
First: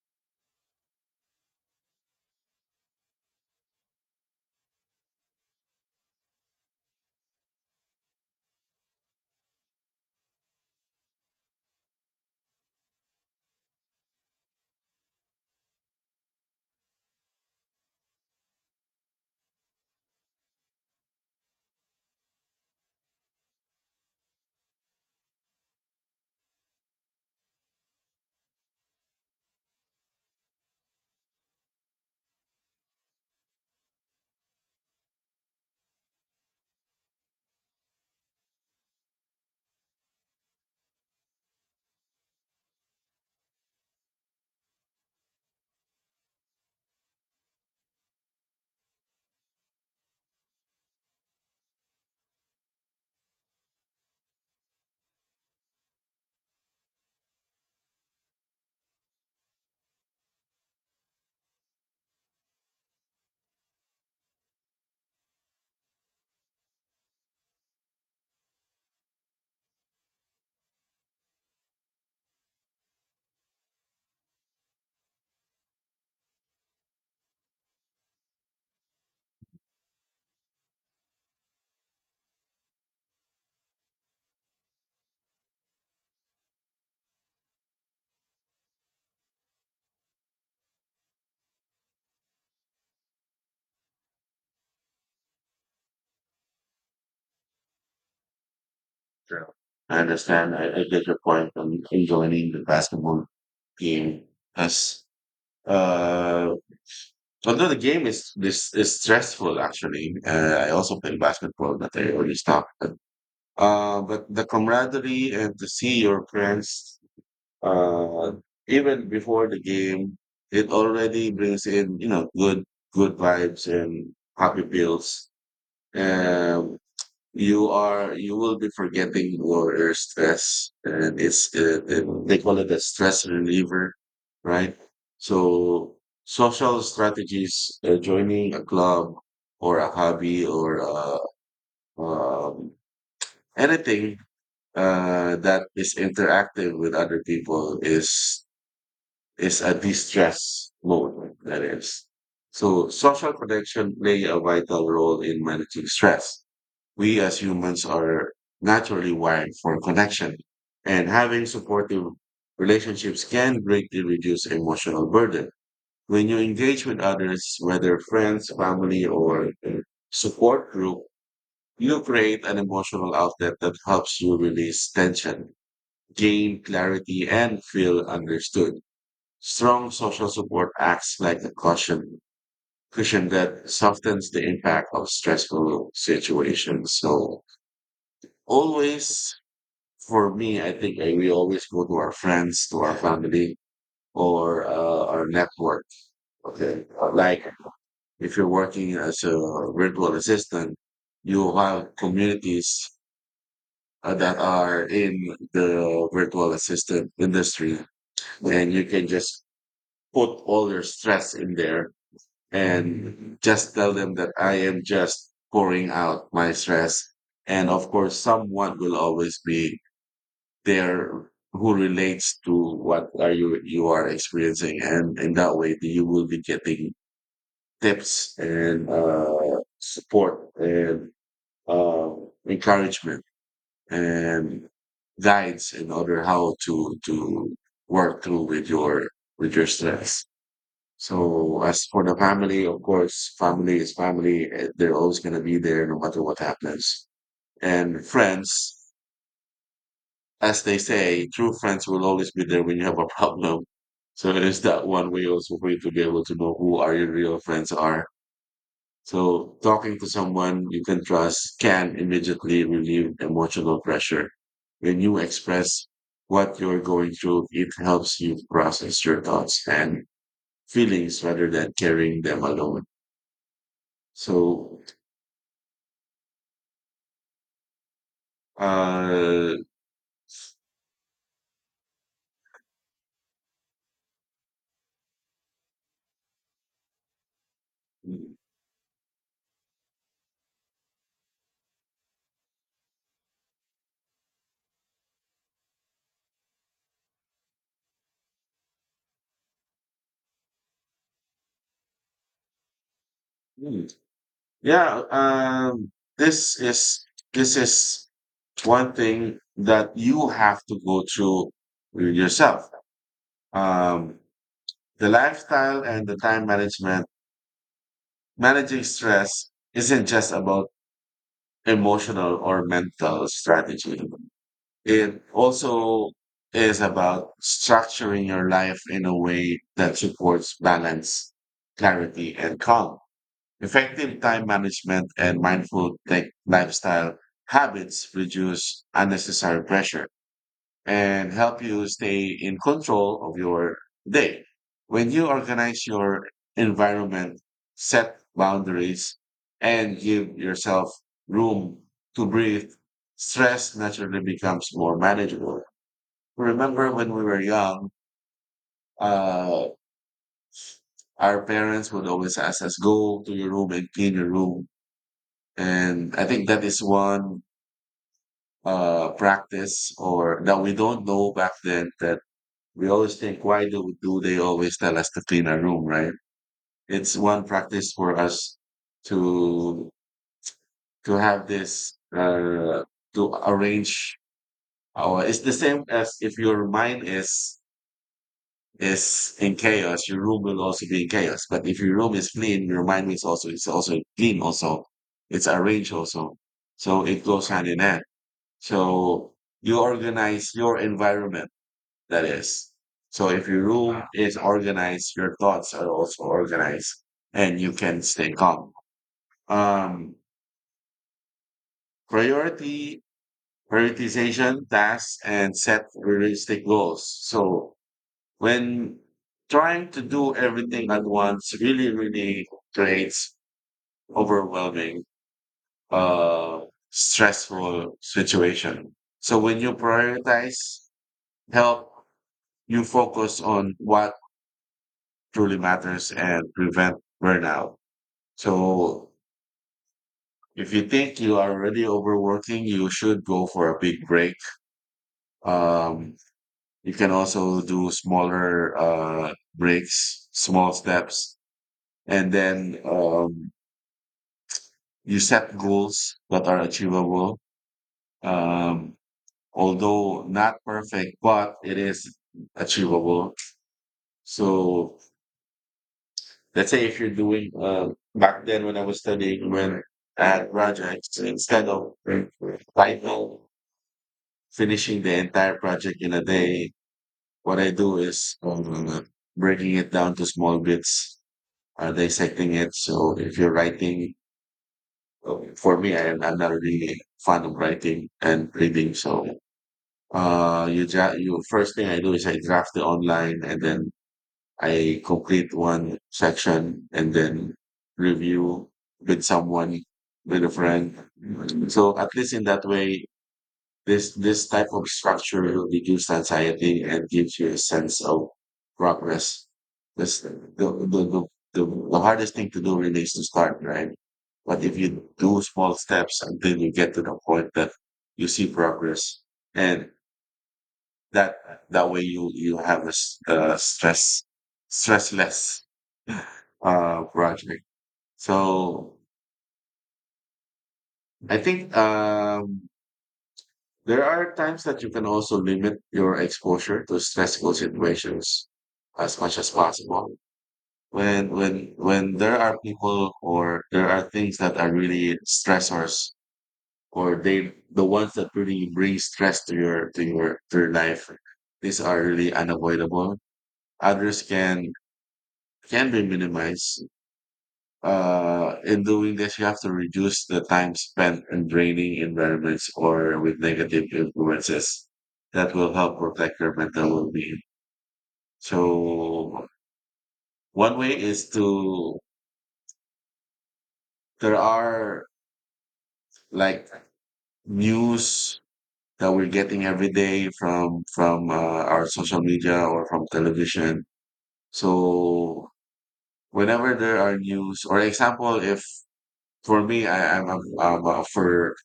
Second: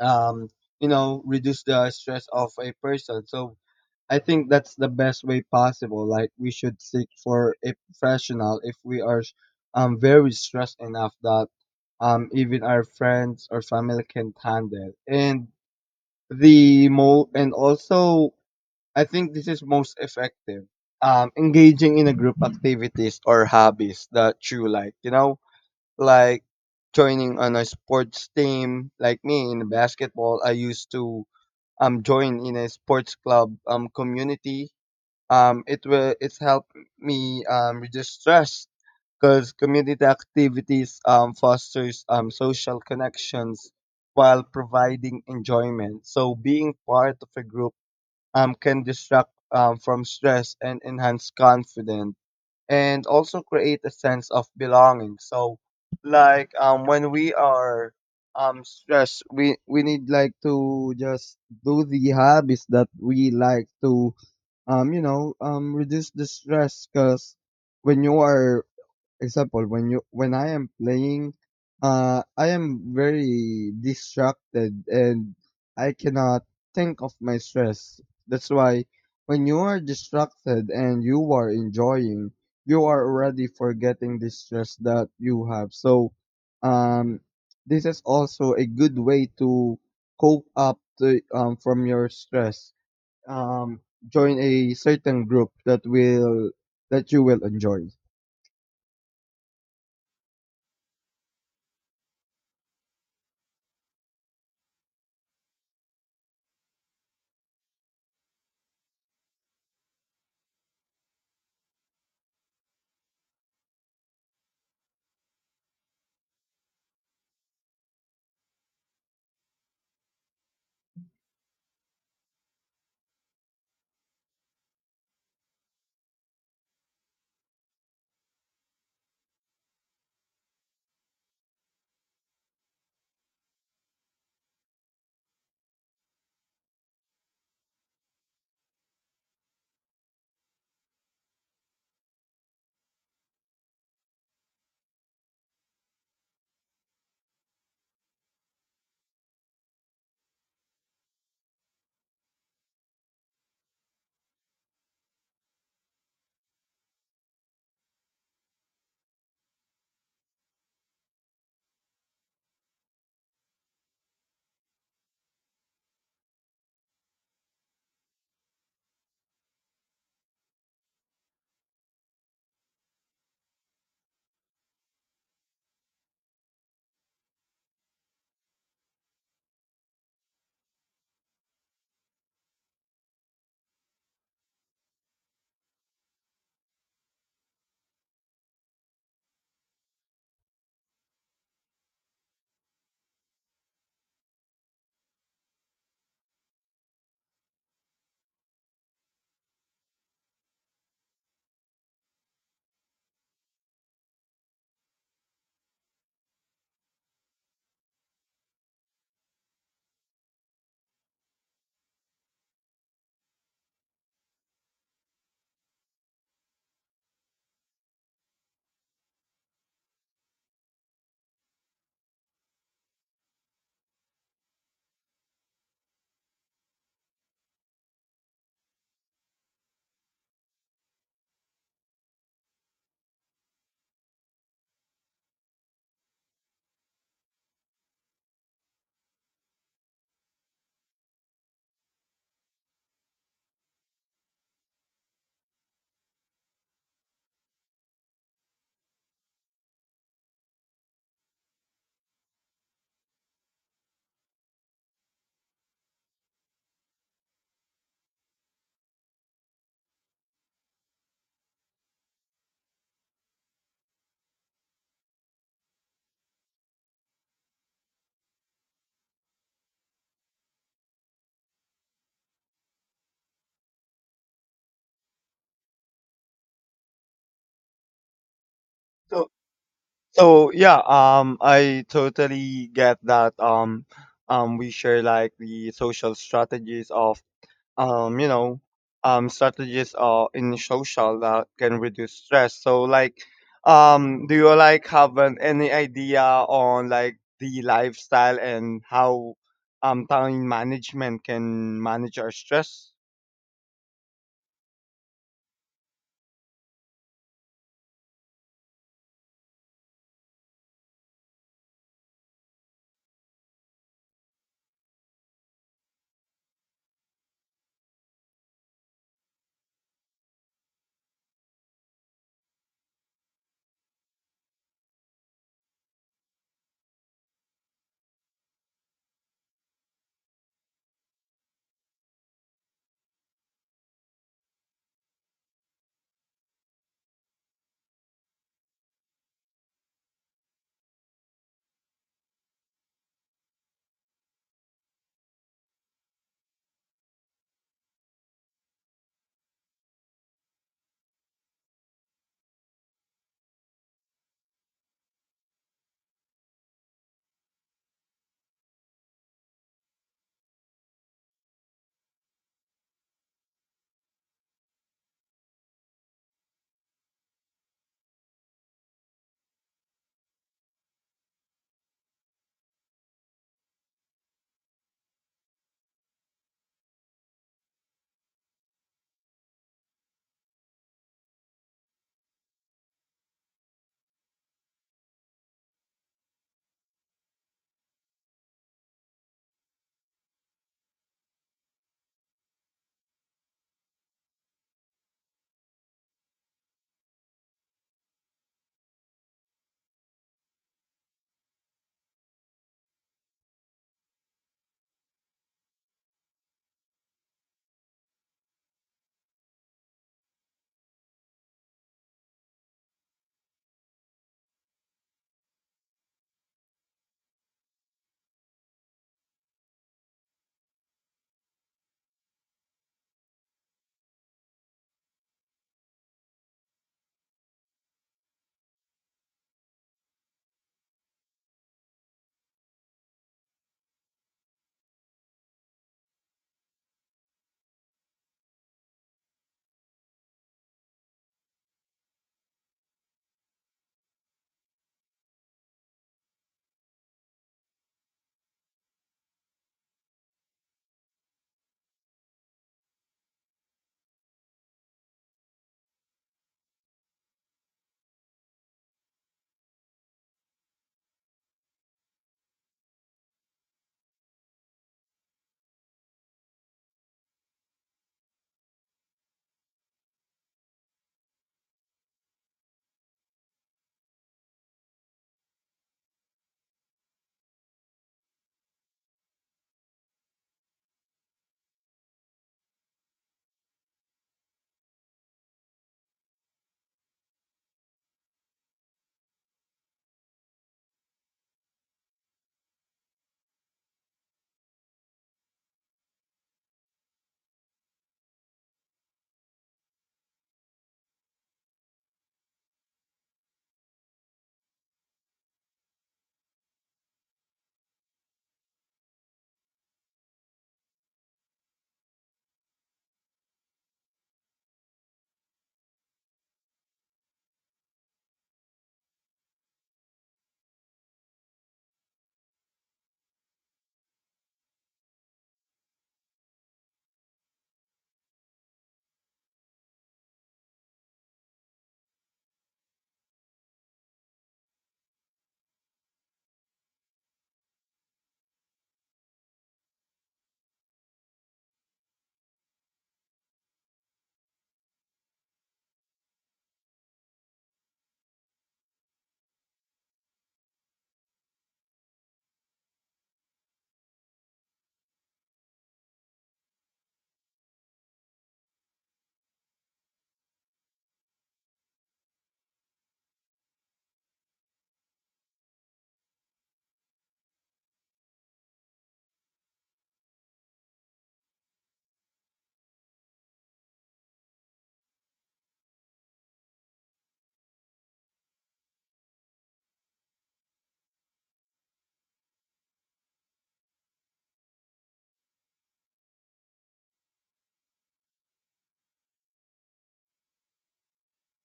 A: um, reduce the stress of a person. So I think that's the best way possible. Like, we should seek for a professional if we are very stressed enough that even our friends or family can handle. And the mo and also I think this is most effective. Engaging in a group activities or hobbies that you like, like joining on a sports team. Like me, in basketball, I used to join in a sports club community. It's helped me reduce stress, because community activities fosters social connections while providing enjoyment. So being part of a group can distract from stress and enhance confidence and also create a sense of belonging. So when we are stressed, we need to just do the hobbies that we like to reduce the stress. Because when you are, example, when I am playing, I am very distracted and I cannot think of my stress. That's why, when you are distracted and you are enjoying, you are already forgetting the stress that you have. So um this is also a good way to cope up to, from your stress. um Join a certain group that will that you will enjoy.
B: Sure. I understand. I get your point on joining the basketball game as uh, although the game is this is stressful actually. I also play basketball, but I already stopped. But the camaraderie and to see your friends uh, even before the game, it already brings in, you know, good, good vibes and happy feels. And you will be forgetting your stress, and it's, they call it a stress reliever, right? So social strategies, joining a club or a hobby, or um, anything that is interactive with other people is a distress mode, that is. So social connection play a vital role in managing stress. We as humans are naturally wired for connection and having supportive relationships can greatly reduce emotional burden. When you engage with others, whether friends, family, or a support group, you create an emotional outlet that helps you release tension, gain clarity, and feel understood. Strong social support acts like a cushion, cushion that softens the impact of stressful situations. So always, for me, we always go to our friends, to our family, or our network. Okay. Like if you're working as a virtual assistant, you have communities that are in the virtual assistant industry, and you can just put all your stress in there and just tell them that I am just pouring out my stress. And of course, someone will always be there who relates to what are you you are experiencing, and in that way, you will be getting tips and support and uh, encouragement and guides in order how to work through with your stress. So as for the family, of course, family is family. They're always going to be there no matter what happens. And friends, as they say, true friends will always be there when you have a problem. So it is that one way also for you to be able to know who are your real friends are. So talking to someone you can trust can immediately relieve emotional pressure. When you express what you're going through, it helps you process your thoughts and feelings rather than carrying them alone. So,
A: So
B: uh,
A: So yeah, I totally get that. We share like the social strategies of um, you know, strategies in social that can reduce stress. So like, do you have an, any idea on the lifestyle and how time management can manage our stress?
B: mm, yeah, um, this is this is one thing that you have to go through yourself. Um, the lifestyle and the time management, managing stress isn't just about emotional or mental strategy. It also is about structuring your life in a way that supports balance, clarity, and calm. Effective time management and mindful tech lifestyle habits reduce unnecessary pressure and help you stay in control of your day. When you organize your environment, set boundaries, and give yourself room to breathe, stress naturally becomes more manageable. Remember when we were young, uh, our parents would always ask us, go to your room and clean your room. And I think that is one practice or that we don't know back then that we always think, why do they always tell us to clean our room, right? It's one practice for us to to have this, to arrange our. It's the same as if your mind is in chaos, your room will also be in chaos. But if your room is clean, your mind is also clean. Also, it's arranged also. So it goes hand in hand. So you organize your environment, that is. So if your room is organized, your thoughts are also organized and you can stay calm. Um, Priority, prioritization, tasks, and set realistic goals. So when trying to do everything at once really, really creates overwhelming, uh, stressful situation. So when you prioritize help you focus on what truly matters and prevent burnout. So if you think you are already overworking, you should go for a big break. Um, you can also do smaller breaks, small steps, and then you set goals that are achievable. Um, Although not perfect, but it is achievable. So let's say if you're doing back then when I was studying when I had projects, instead of final finishing the entire project in a day, what I do is breaking it down to small bits, dissecting it. So if you're writing, oh, for me, I'm not really fond of writing and reading. So uh, you first thing I do is I draft it online and then I complete one section and then review with someone, with a friend. So at least in that way, this type of structure will reduce anxiety and gives you a sense of progress. This, the, the, the hardest thing to do really is to start, right? But if you do small steps until you get to the point that you see progress, and that that way you have a stress less project. So I think there are times that you can also limit your exposure to stressful situations as much as possible. When there are people or there are things that are really stressors or they the ones that really bring stress to your life, these are really unavoidable. Others can be minimized. In doing this, you have to reduce the time spent in draining environments or with negative influences that will help protect your mental well-being. So one way is to, there are like news that we're getting every day from our social media or from television. So whenever there are news, or example, if for me, I, I'm a,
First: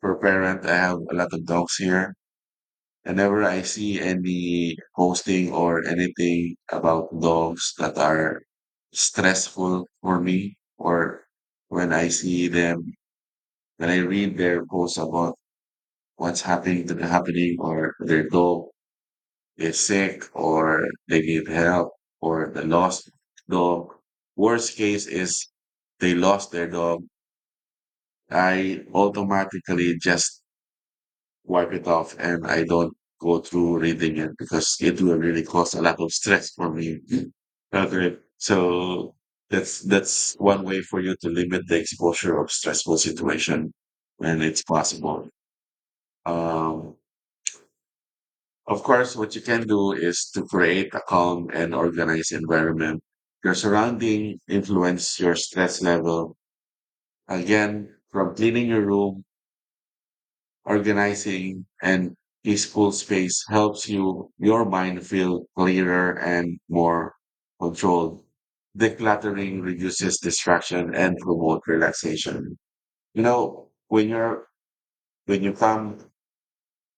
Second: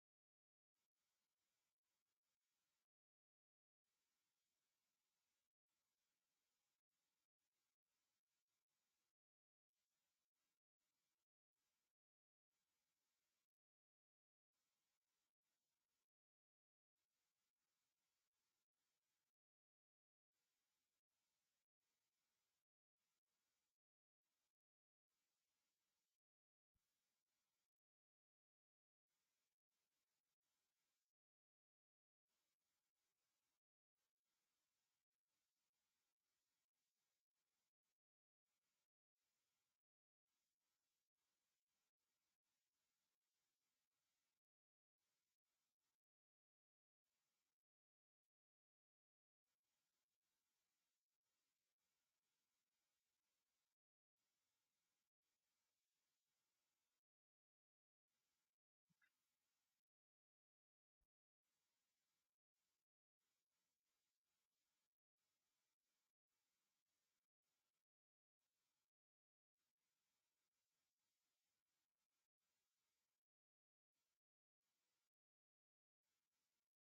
B: for parent, I have a lot of dogs here. Whenever I see any posting or anything about dogs that are stressful for me, or when I see them, when I read their posts about what's happening to the happening, or their dog is sick, or they need help, or the lost dog. Worst case is they lost their dog. I automatically just wipe it off and I don't go through reading it because it will really cause a lot of stress for me. Okay. So that's one way for you to limit the exposure of stressful situation when it's possible. Um, of course, what you can do is to create a calm and organized environment. Your surrounding influence your stress level. Again, from cleaning your room, organizing and peaceful space helps you your mind feel clearer and more controlled. Decluttering reduces distraction and promote relaxation. You know, when you come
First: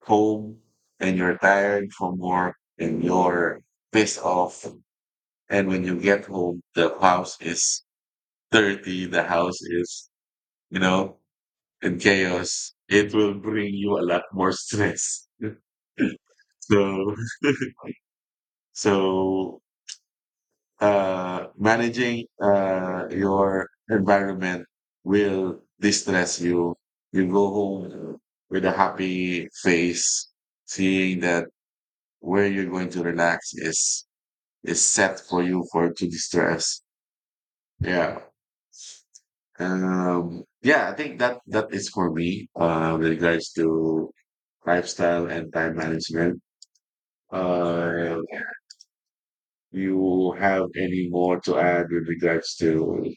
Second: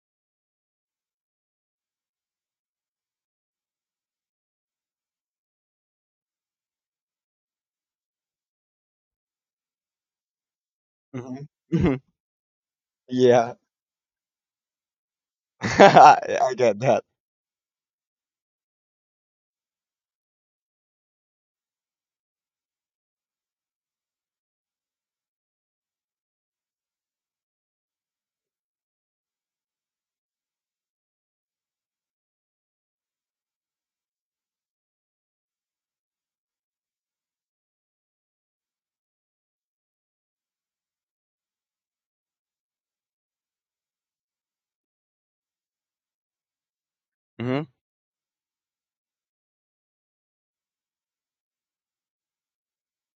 B: home and you're tired from work and you're pissed off, and when you get home, the house is dirty, the house is, you know,
A: Hmm.
B: in chaos. It will
A: Yeah.
B: bring you a lot more stress.
A: I get that.
B: So exactly. So managing your environment will distress you. You go home with a happy face, seeing that where you're going to relax is set for you for to distress. Yeah. Yeah, I think that that is for me with regards to lifestyle and time management.
A: Hmm.
B: Uh, you have any more to add with regards to.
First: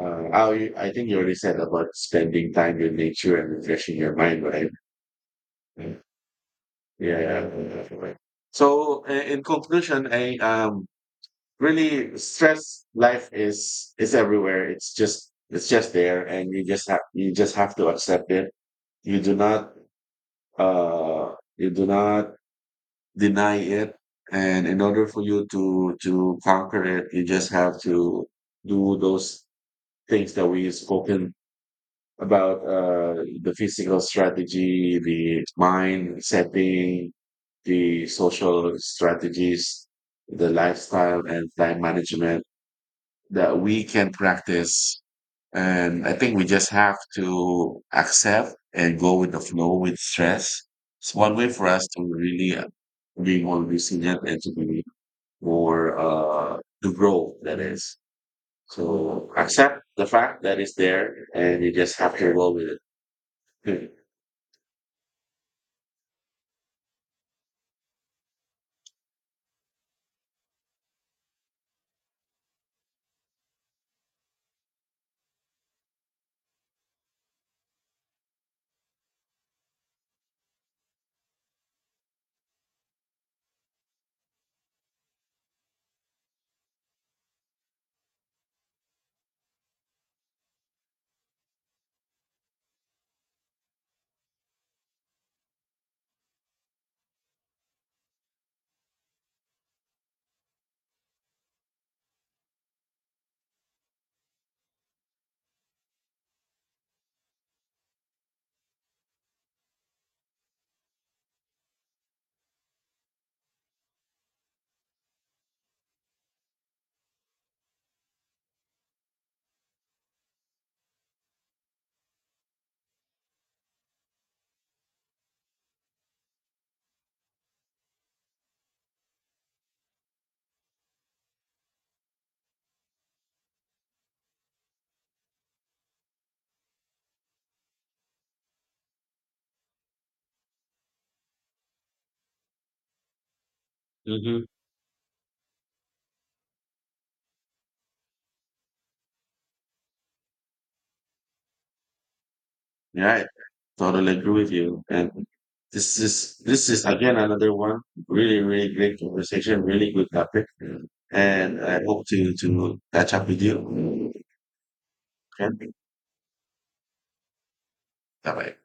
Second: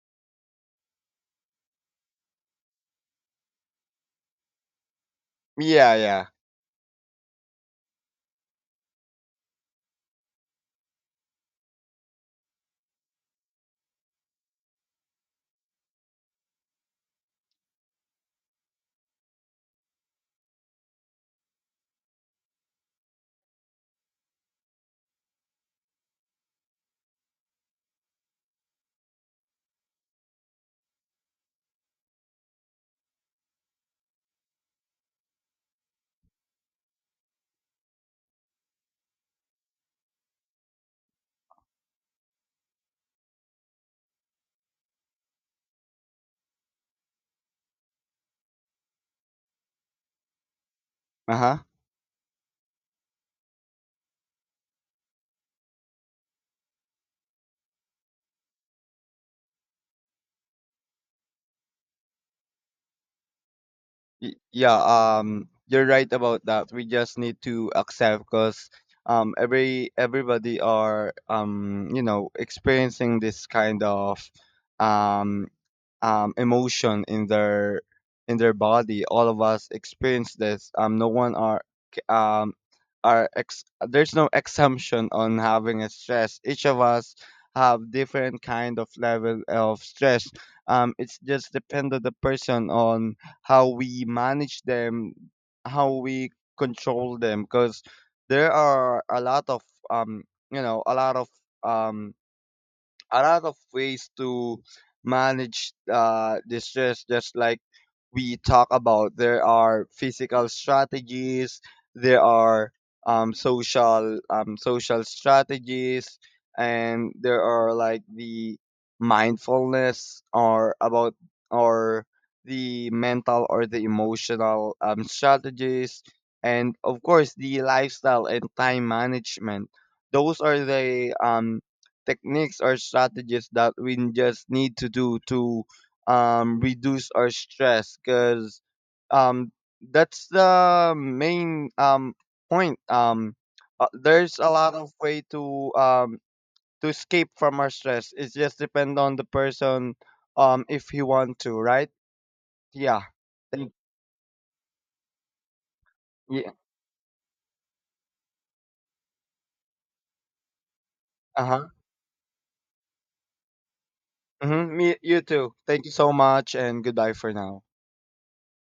B: I think you already said about spending time with nature and refreshing your mind, right?
A: Yeah,
B: Yeah,
A: yeah.
B: yeah, definitely. So, in conclusion, I really stress life is everywhere. It's just there, and you just have to accept it. You do not uh you do not deny it, and in order for you to conquer it, you just have to do those things that we spoken about the physical strategy, the mind setting, the social strategies, the lifestyle and time management that we can practice. And I think we just have to accept and go with the flow with stress. It's one
A: Uh
B: way
A: huh.
B: for us to really be more resilient and to be more to grow. That is, so accept the fact that it's there, and you just have to roll with it.
A: Yeah, you're right about that. We just need to accept, because everybody are experiencing this kind of um emotion in their body. All of us experience this. No one are c- um, there's no exemption on having a stress. Each of us have different kind of level of stress. It's just depend on the person on how we manage them, how we control them, because there are a lot of um, a lot of um a lot of ways to manage the stress. Just like we talk about, there are physical strategies, there are social strategies, and there are like the mindfulness, or about, or the mental or the emotional strategies, and of course the lifestyle and time management. Those are the techniques or strategies that we just need to do to reduce our stress. Because um, that's the main point. There's
B: Mhm.
A: a lot of way to escape from our stress. It just depends on the person, if he want to, right? Yeah.
B: Right.
A: Thank.
B: Totally agree with you. And this is
A: Yeah.
B: this is again another one. Really, really great conversation. Really good topic. And
A: Uh-huh.
B: I hope to catch up with you.
A: Hmm. Me, you too.
B: Okay.
A: Thank you so much, and goodbye for now.
B: Bye bye.